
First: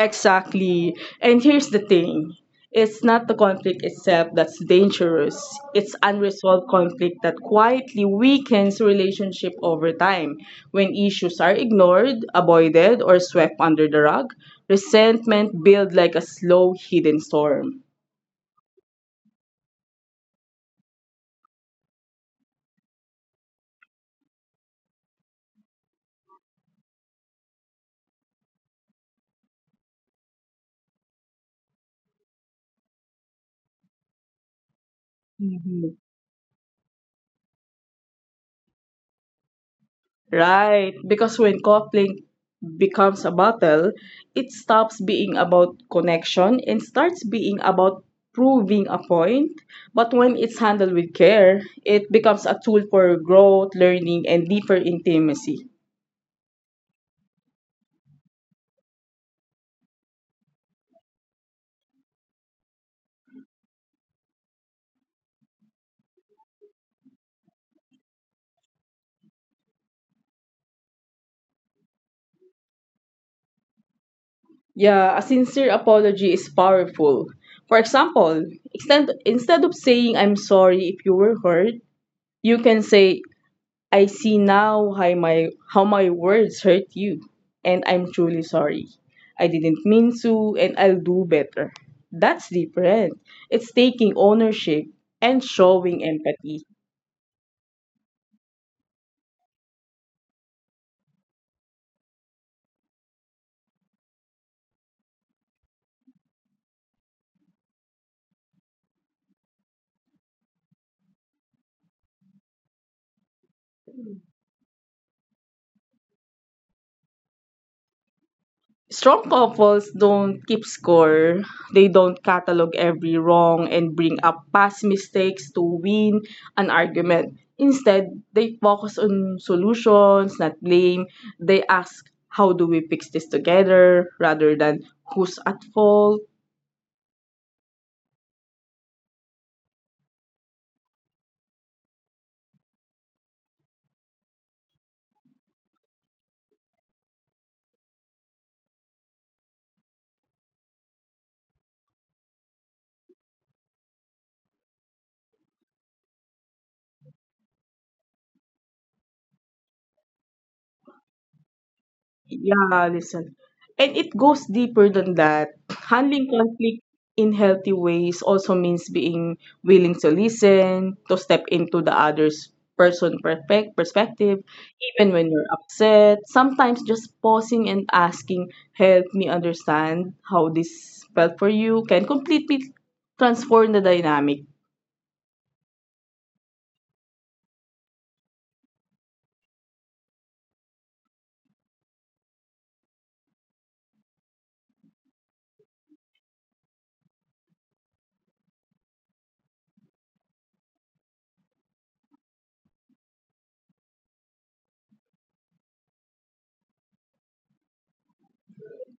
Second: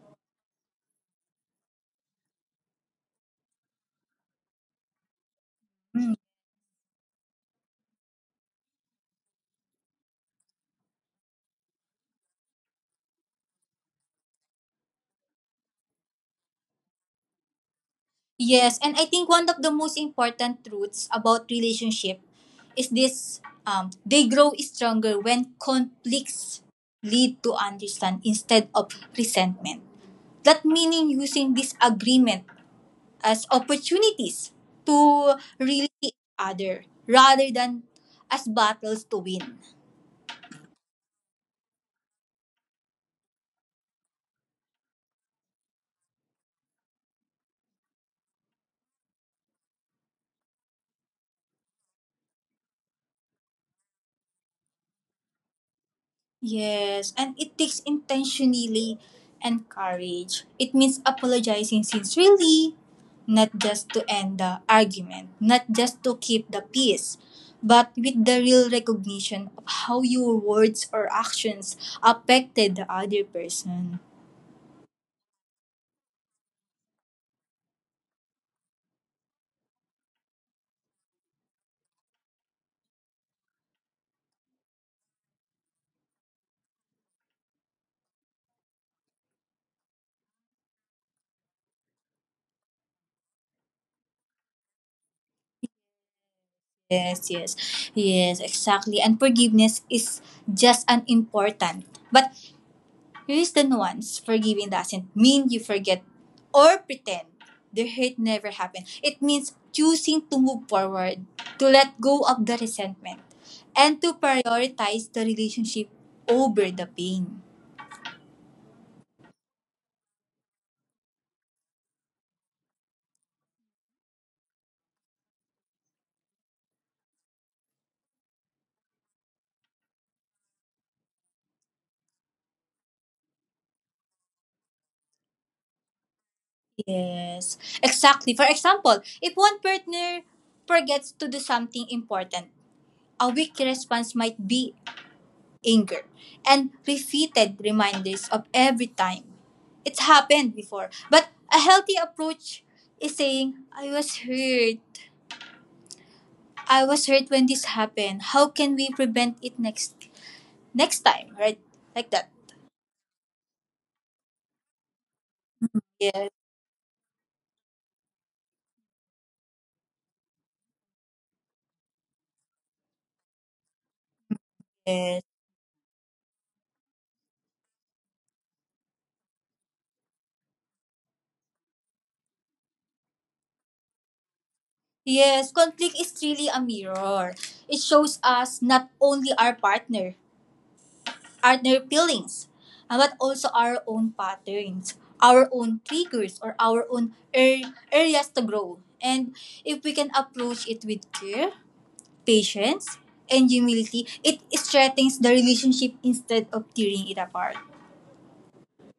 S2: Exactly. And here's the thing, it's not the conflict itself that's dangerous, it's unresolved conflict that quietly weakens relationship over time. When issues are ignored, avoided, or swept under the rug, resentment builds like a slow hidden storm.
S1: Yes, and I think one of the most important truths about relationship is this, um, they grow stronger when conflicts lead to understand instead of resentment. That meaning using disagreement as opportunities to really
S2: Mhm.
S1: other rather than as battles to win.
S2: Right, because when coupling becomes a battle, it stops being about connection and starts being about proving a point. But when it's handled with care, it becomes a tool for growth, learning, and deeper intimacy.
S1: Yes, and it takes intentionally and courage. It means apologizing sincerely, not just to end the argument, not just to keep the peace, but with the real recognition of how your words or actions affected the other person.
S2: Yeah, a sincere apology is powerful. For example, extend, instead of saying, I'm sorry if you were hurt, you can say, I see now how my how my words hurt you, and I'm truly sorry. I didn't mean to, and I'll do better. That's different. It's taking ownership and showing empathy.
S1: Yes, yes, yes, exactly. And forgiveness is just an important. But here's the nuance, forgiving doesn't mean you forget or pretend the hate never happened. It means choosing to move forward, to let go of the resentment, and to prioritize the relationship over the pain.
S2: Strong couples don't keep score. They don't catalog every wrong and bring up past mistakes to win an argument. Instead, they focus on solutions, not blame. They ask, how do we fix this together rather than who's at fault?
S1: Yes, exactly. For example, if one partner forgets to do something important, a weak response might be anger, and repeated reminders of every time. It's happened before. But a healthy approach is saying, I was hurt. I was hurt when this happened. How can we prevent it next next time? Right? Like that.
S2: Yeah, listen. And it goes deeper than that.
S1: Yes.
S2: Handling conflict in healthy ways also means being willing to listen, to step into the other's person perfect perspective, even
S1: Yes.
S2: when you're upset. Sometimes just pausing and asking, help me understand how this felt for you can completely transform the dynamic.
S1: Yes. Conflict is really a mirror. It shows us not only our partner, other feelings, uh, but also our own patterns, our own triggers, or our own ar- areas to grow. And if we can approach it with care, patience, and humility, it strengthens the relationship instead of tearing it apart.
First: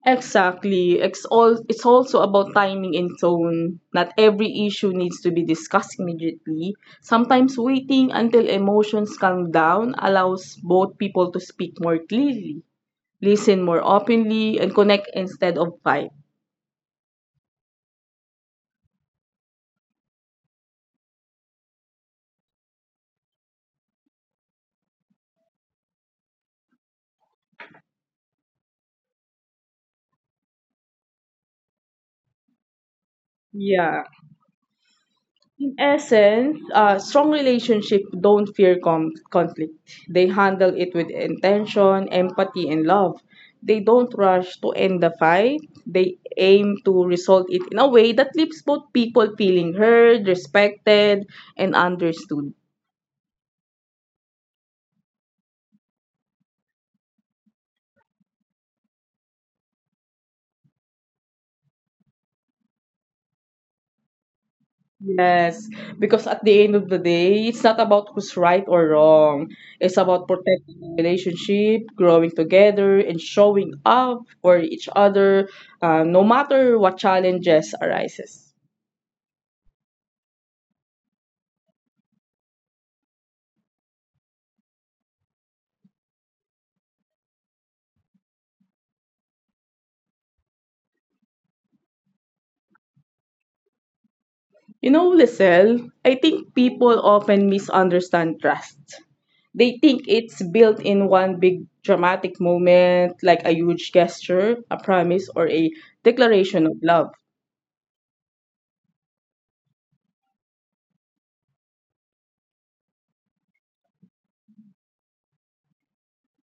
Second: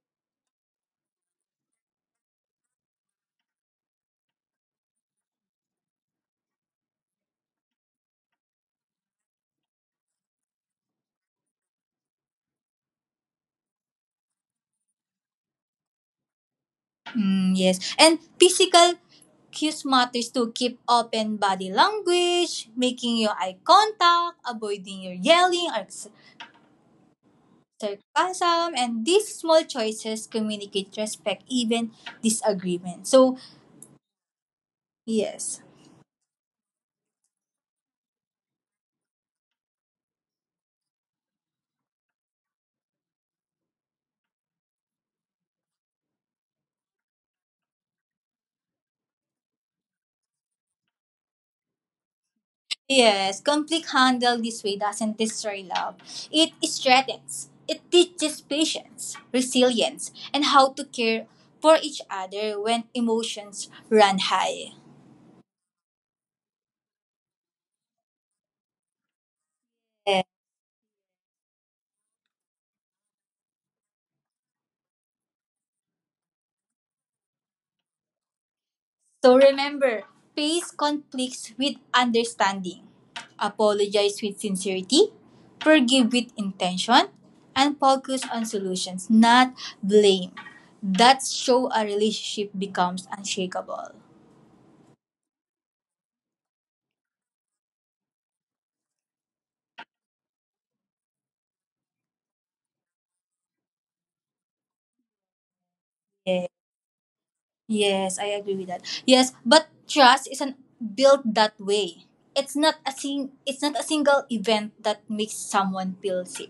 S2: Exactly. It's all it's also about timing and tone. Not every issue needs to be discussed immediately. Sometimes waiting until emotions calm down allows both people to speak more clearly, listen more openly, and connect instead of fight.
S1: Mm, yes. And physical cues matters to keep open body language, making your eye contact, avoiding your yelling or ex- sarcasm, and these small choices communicate respect, even disagreement. So,
S2: Yeah.
S1: yes.
S2: In essence, uh, strong relationship don't fear com- conflict. They handle it with intention, empathy, and love. They don't rush to end the fight. They aim to resolve it in a way that leaves both people feeling heard, respected, and understood.
S1: Yes, conflict handled this way doesn't destroy love. It strengthens. It teaches patience, resilience, and how to care for each other when emotions run high.
S2: Yes, because at the end of the day, it's not about who's right or wrong. It's about protecting the relationship, growing together, and showing up for each other, uh, no matter what challenges arises.
S1: So remember, face conflicts with understanding, apologize with sincerity, forgive with intention, and focus on solutions, not blame. That show a relationship becomes unshakable.
S2: You know, Lisel, I think people often misunderstand trust. They think it's built in one big dramatic moment, like a huge gesture, a promise, or a
S1: Yes.
S2: declaration of love.
S1: Yes, I agree with that. Yes, but trust isn't built that way. It's not a sing. It's not a single event that makes someone feel safe.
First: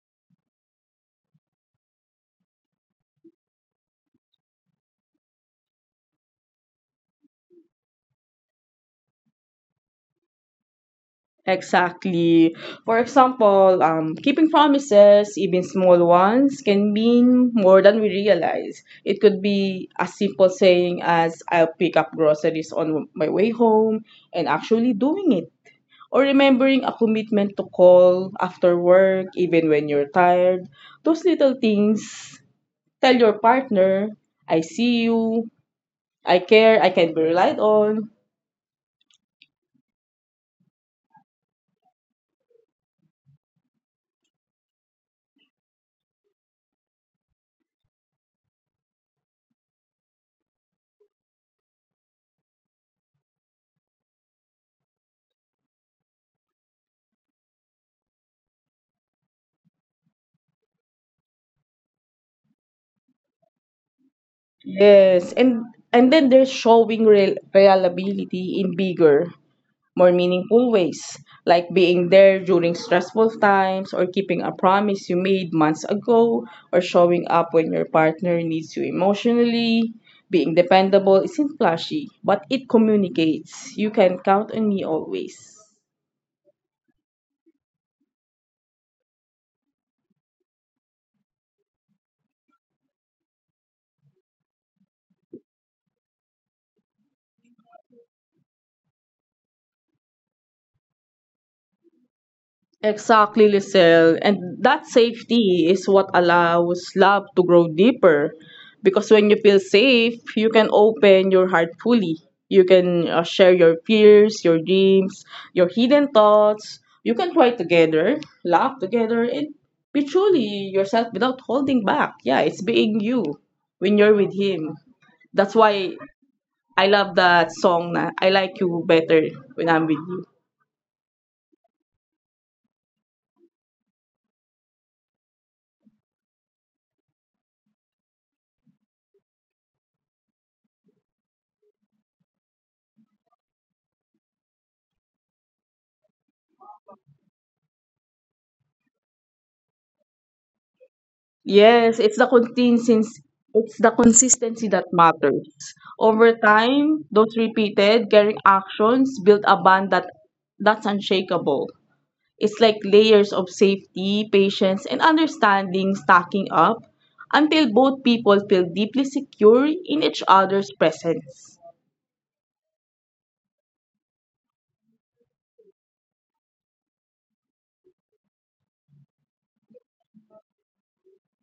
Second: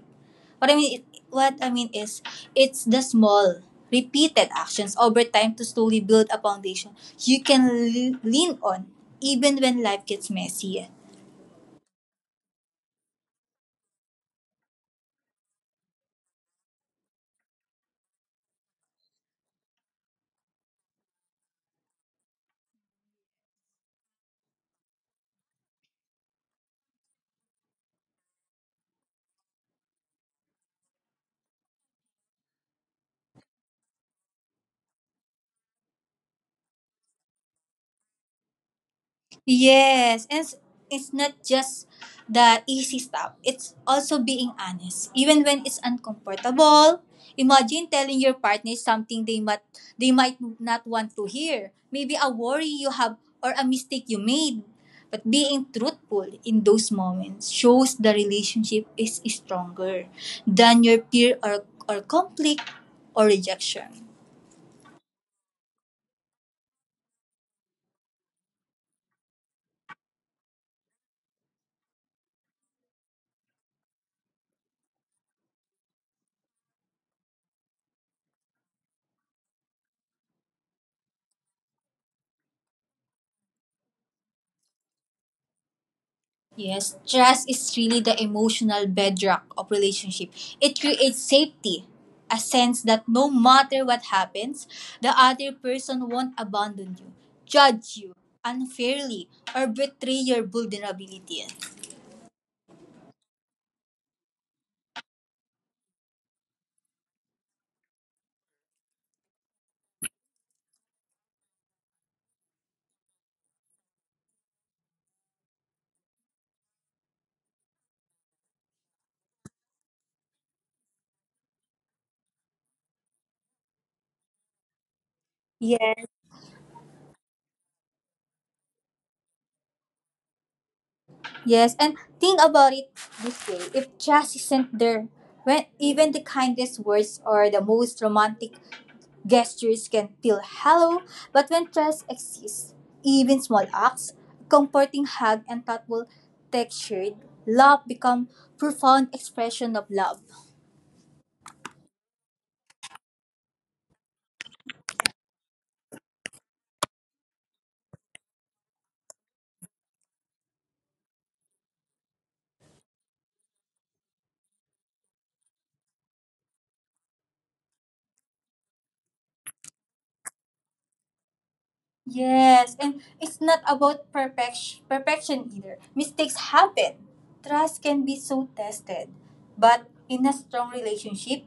S1: What I mean, what I mean is, it's the small, repeated actions over time to slowly build a foundation you can l- lean on, even when life gets messy.
S2: Exactly. For example, um, keeping promises, even small ones, can mean more than we realize. It could be as simple saying as I'll pick up groceries on my way home and actually doing it. Or remembering a commitment to call after work, even when you're tired. Those little things tell your partner, I see you, I care, I can be relied on.
S1: Yes, and it's, it's not just the easy stuff. It's also being honest, even when it's uncomfortable. Imagine telling your partner something they might they might not want to hear. Maybe a worry you have or a mistake you made. But being truthful in those moments shows the relationship is stronger than your fear or, or conflict or rejection.
S2: Yes, and and then they're showing real, reliability in bigger, more meaningful ways, like being there during stressful times or keeping a promise you made months ago or showing up when your partner needs you emotionally. Being dependable isn't flashy, but it communicates. You can count on me always.
S1: Yes, trust is really the emotional bedrock of relationship. It creates safety, a sense that no matter what happens, the other person won't abandon you, judge you unfairly, or betray your vulnerability.
S2: Exactly, Lisel. And that safety is what allows love to grow deeper. Because when you feel safe, you can open your heart fully. You can uh, share your fears, your dreams, your hidden thoughts. You can cry together, laugh together, and be truly yourself without holding back. Yeah, it's being you when you're with Him. That's why
S1: Yes.
S2: I love that song, na I Like You Better When I'm With You.
S1: Yes, and think about it this way. If trust isn't there, when even the kindest words or the most romantic gestures can feel hollow, but when trust exists, even small acts, a comforting hug and thoughtful textured love become profound expression of love.
S2: Yes, it's the consistency it's the consistency that matters. Over time, those repeated caring actions build a bond that that's unshakable. It's like layers of safety, patience, and understanding stacking up until both people feel deeply secure in each other's presence.
S1: Yes, and it's not about perfection perfection either. Mistakes happen. Trust can be so tested. But in a strong relationship,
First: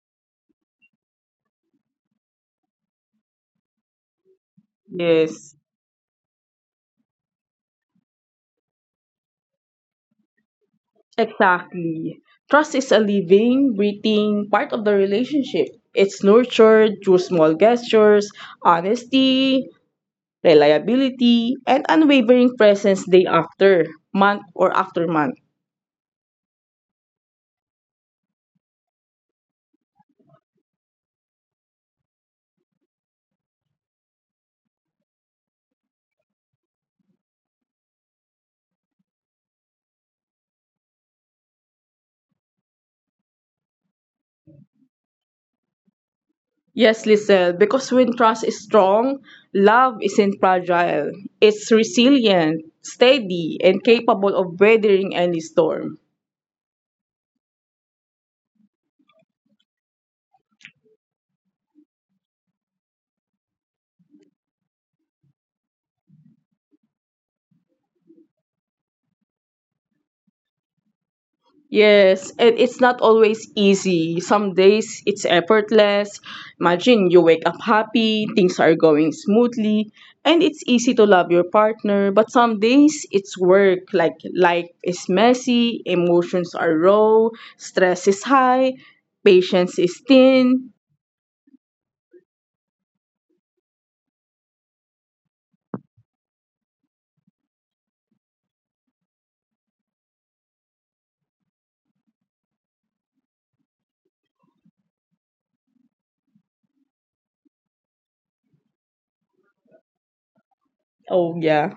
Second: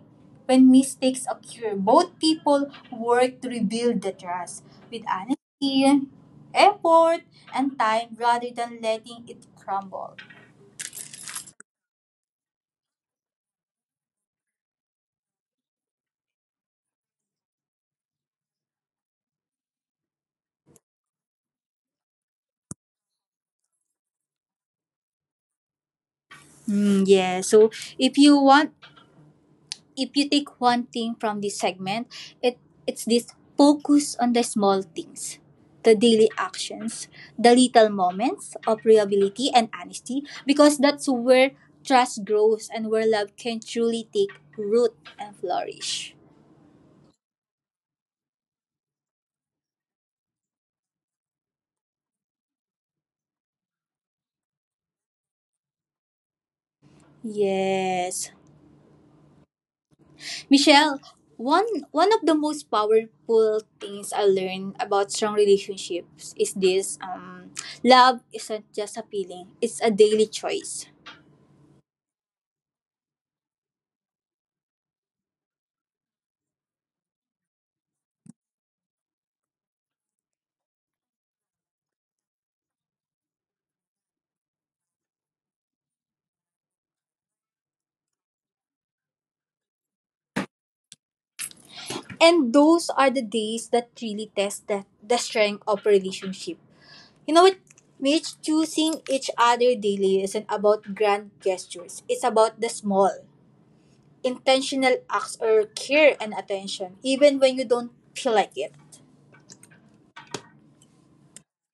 S1: when mistakes occur, both people work to rebuild the trust with
S2: Yes,
S1: honesty, effort, and time rather than letting it crumble.
S2: exactly. Trust is a living, breathing part of the relationship. It's nurtured through small gestures, honesty, reliability, and unwavering presence day after, month or after month.
S1: Mm, yeah, so if you want if you take one thing from this segment, it it's this, focus on the small things, the daily actions, the little moments of reliability and honesty, because that's where trust grows and where love can truly take root and flourish.
S2: Yes, Lisel, because when trust is strong, love isn't fragile. It's resilient, steady, and capable of weathering any storm.
S1: Yes. Michelle, one one of the most powerful things I learned about strong relationships is this, um love isn't just a feeling, it's a daily choice.
S2: Yes, and it's not always easy. Some days it's effortless. Imagine you wake up happy, things are going smoothly, and it's easy to love your partner. But some days it's work, like life is messy, emotions are raw, stress is high, patience is thin.
S1: And those are the days that really test the, the strength of a relationship. You know what, Mitch? Choosing each other daily isn't about grand gestures. It's about the small, intentional acts or care and attention, even when you don't feel like it.
S2: Oh, yeah.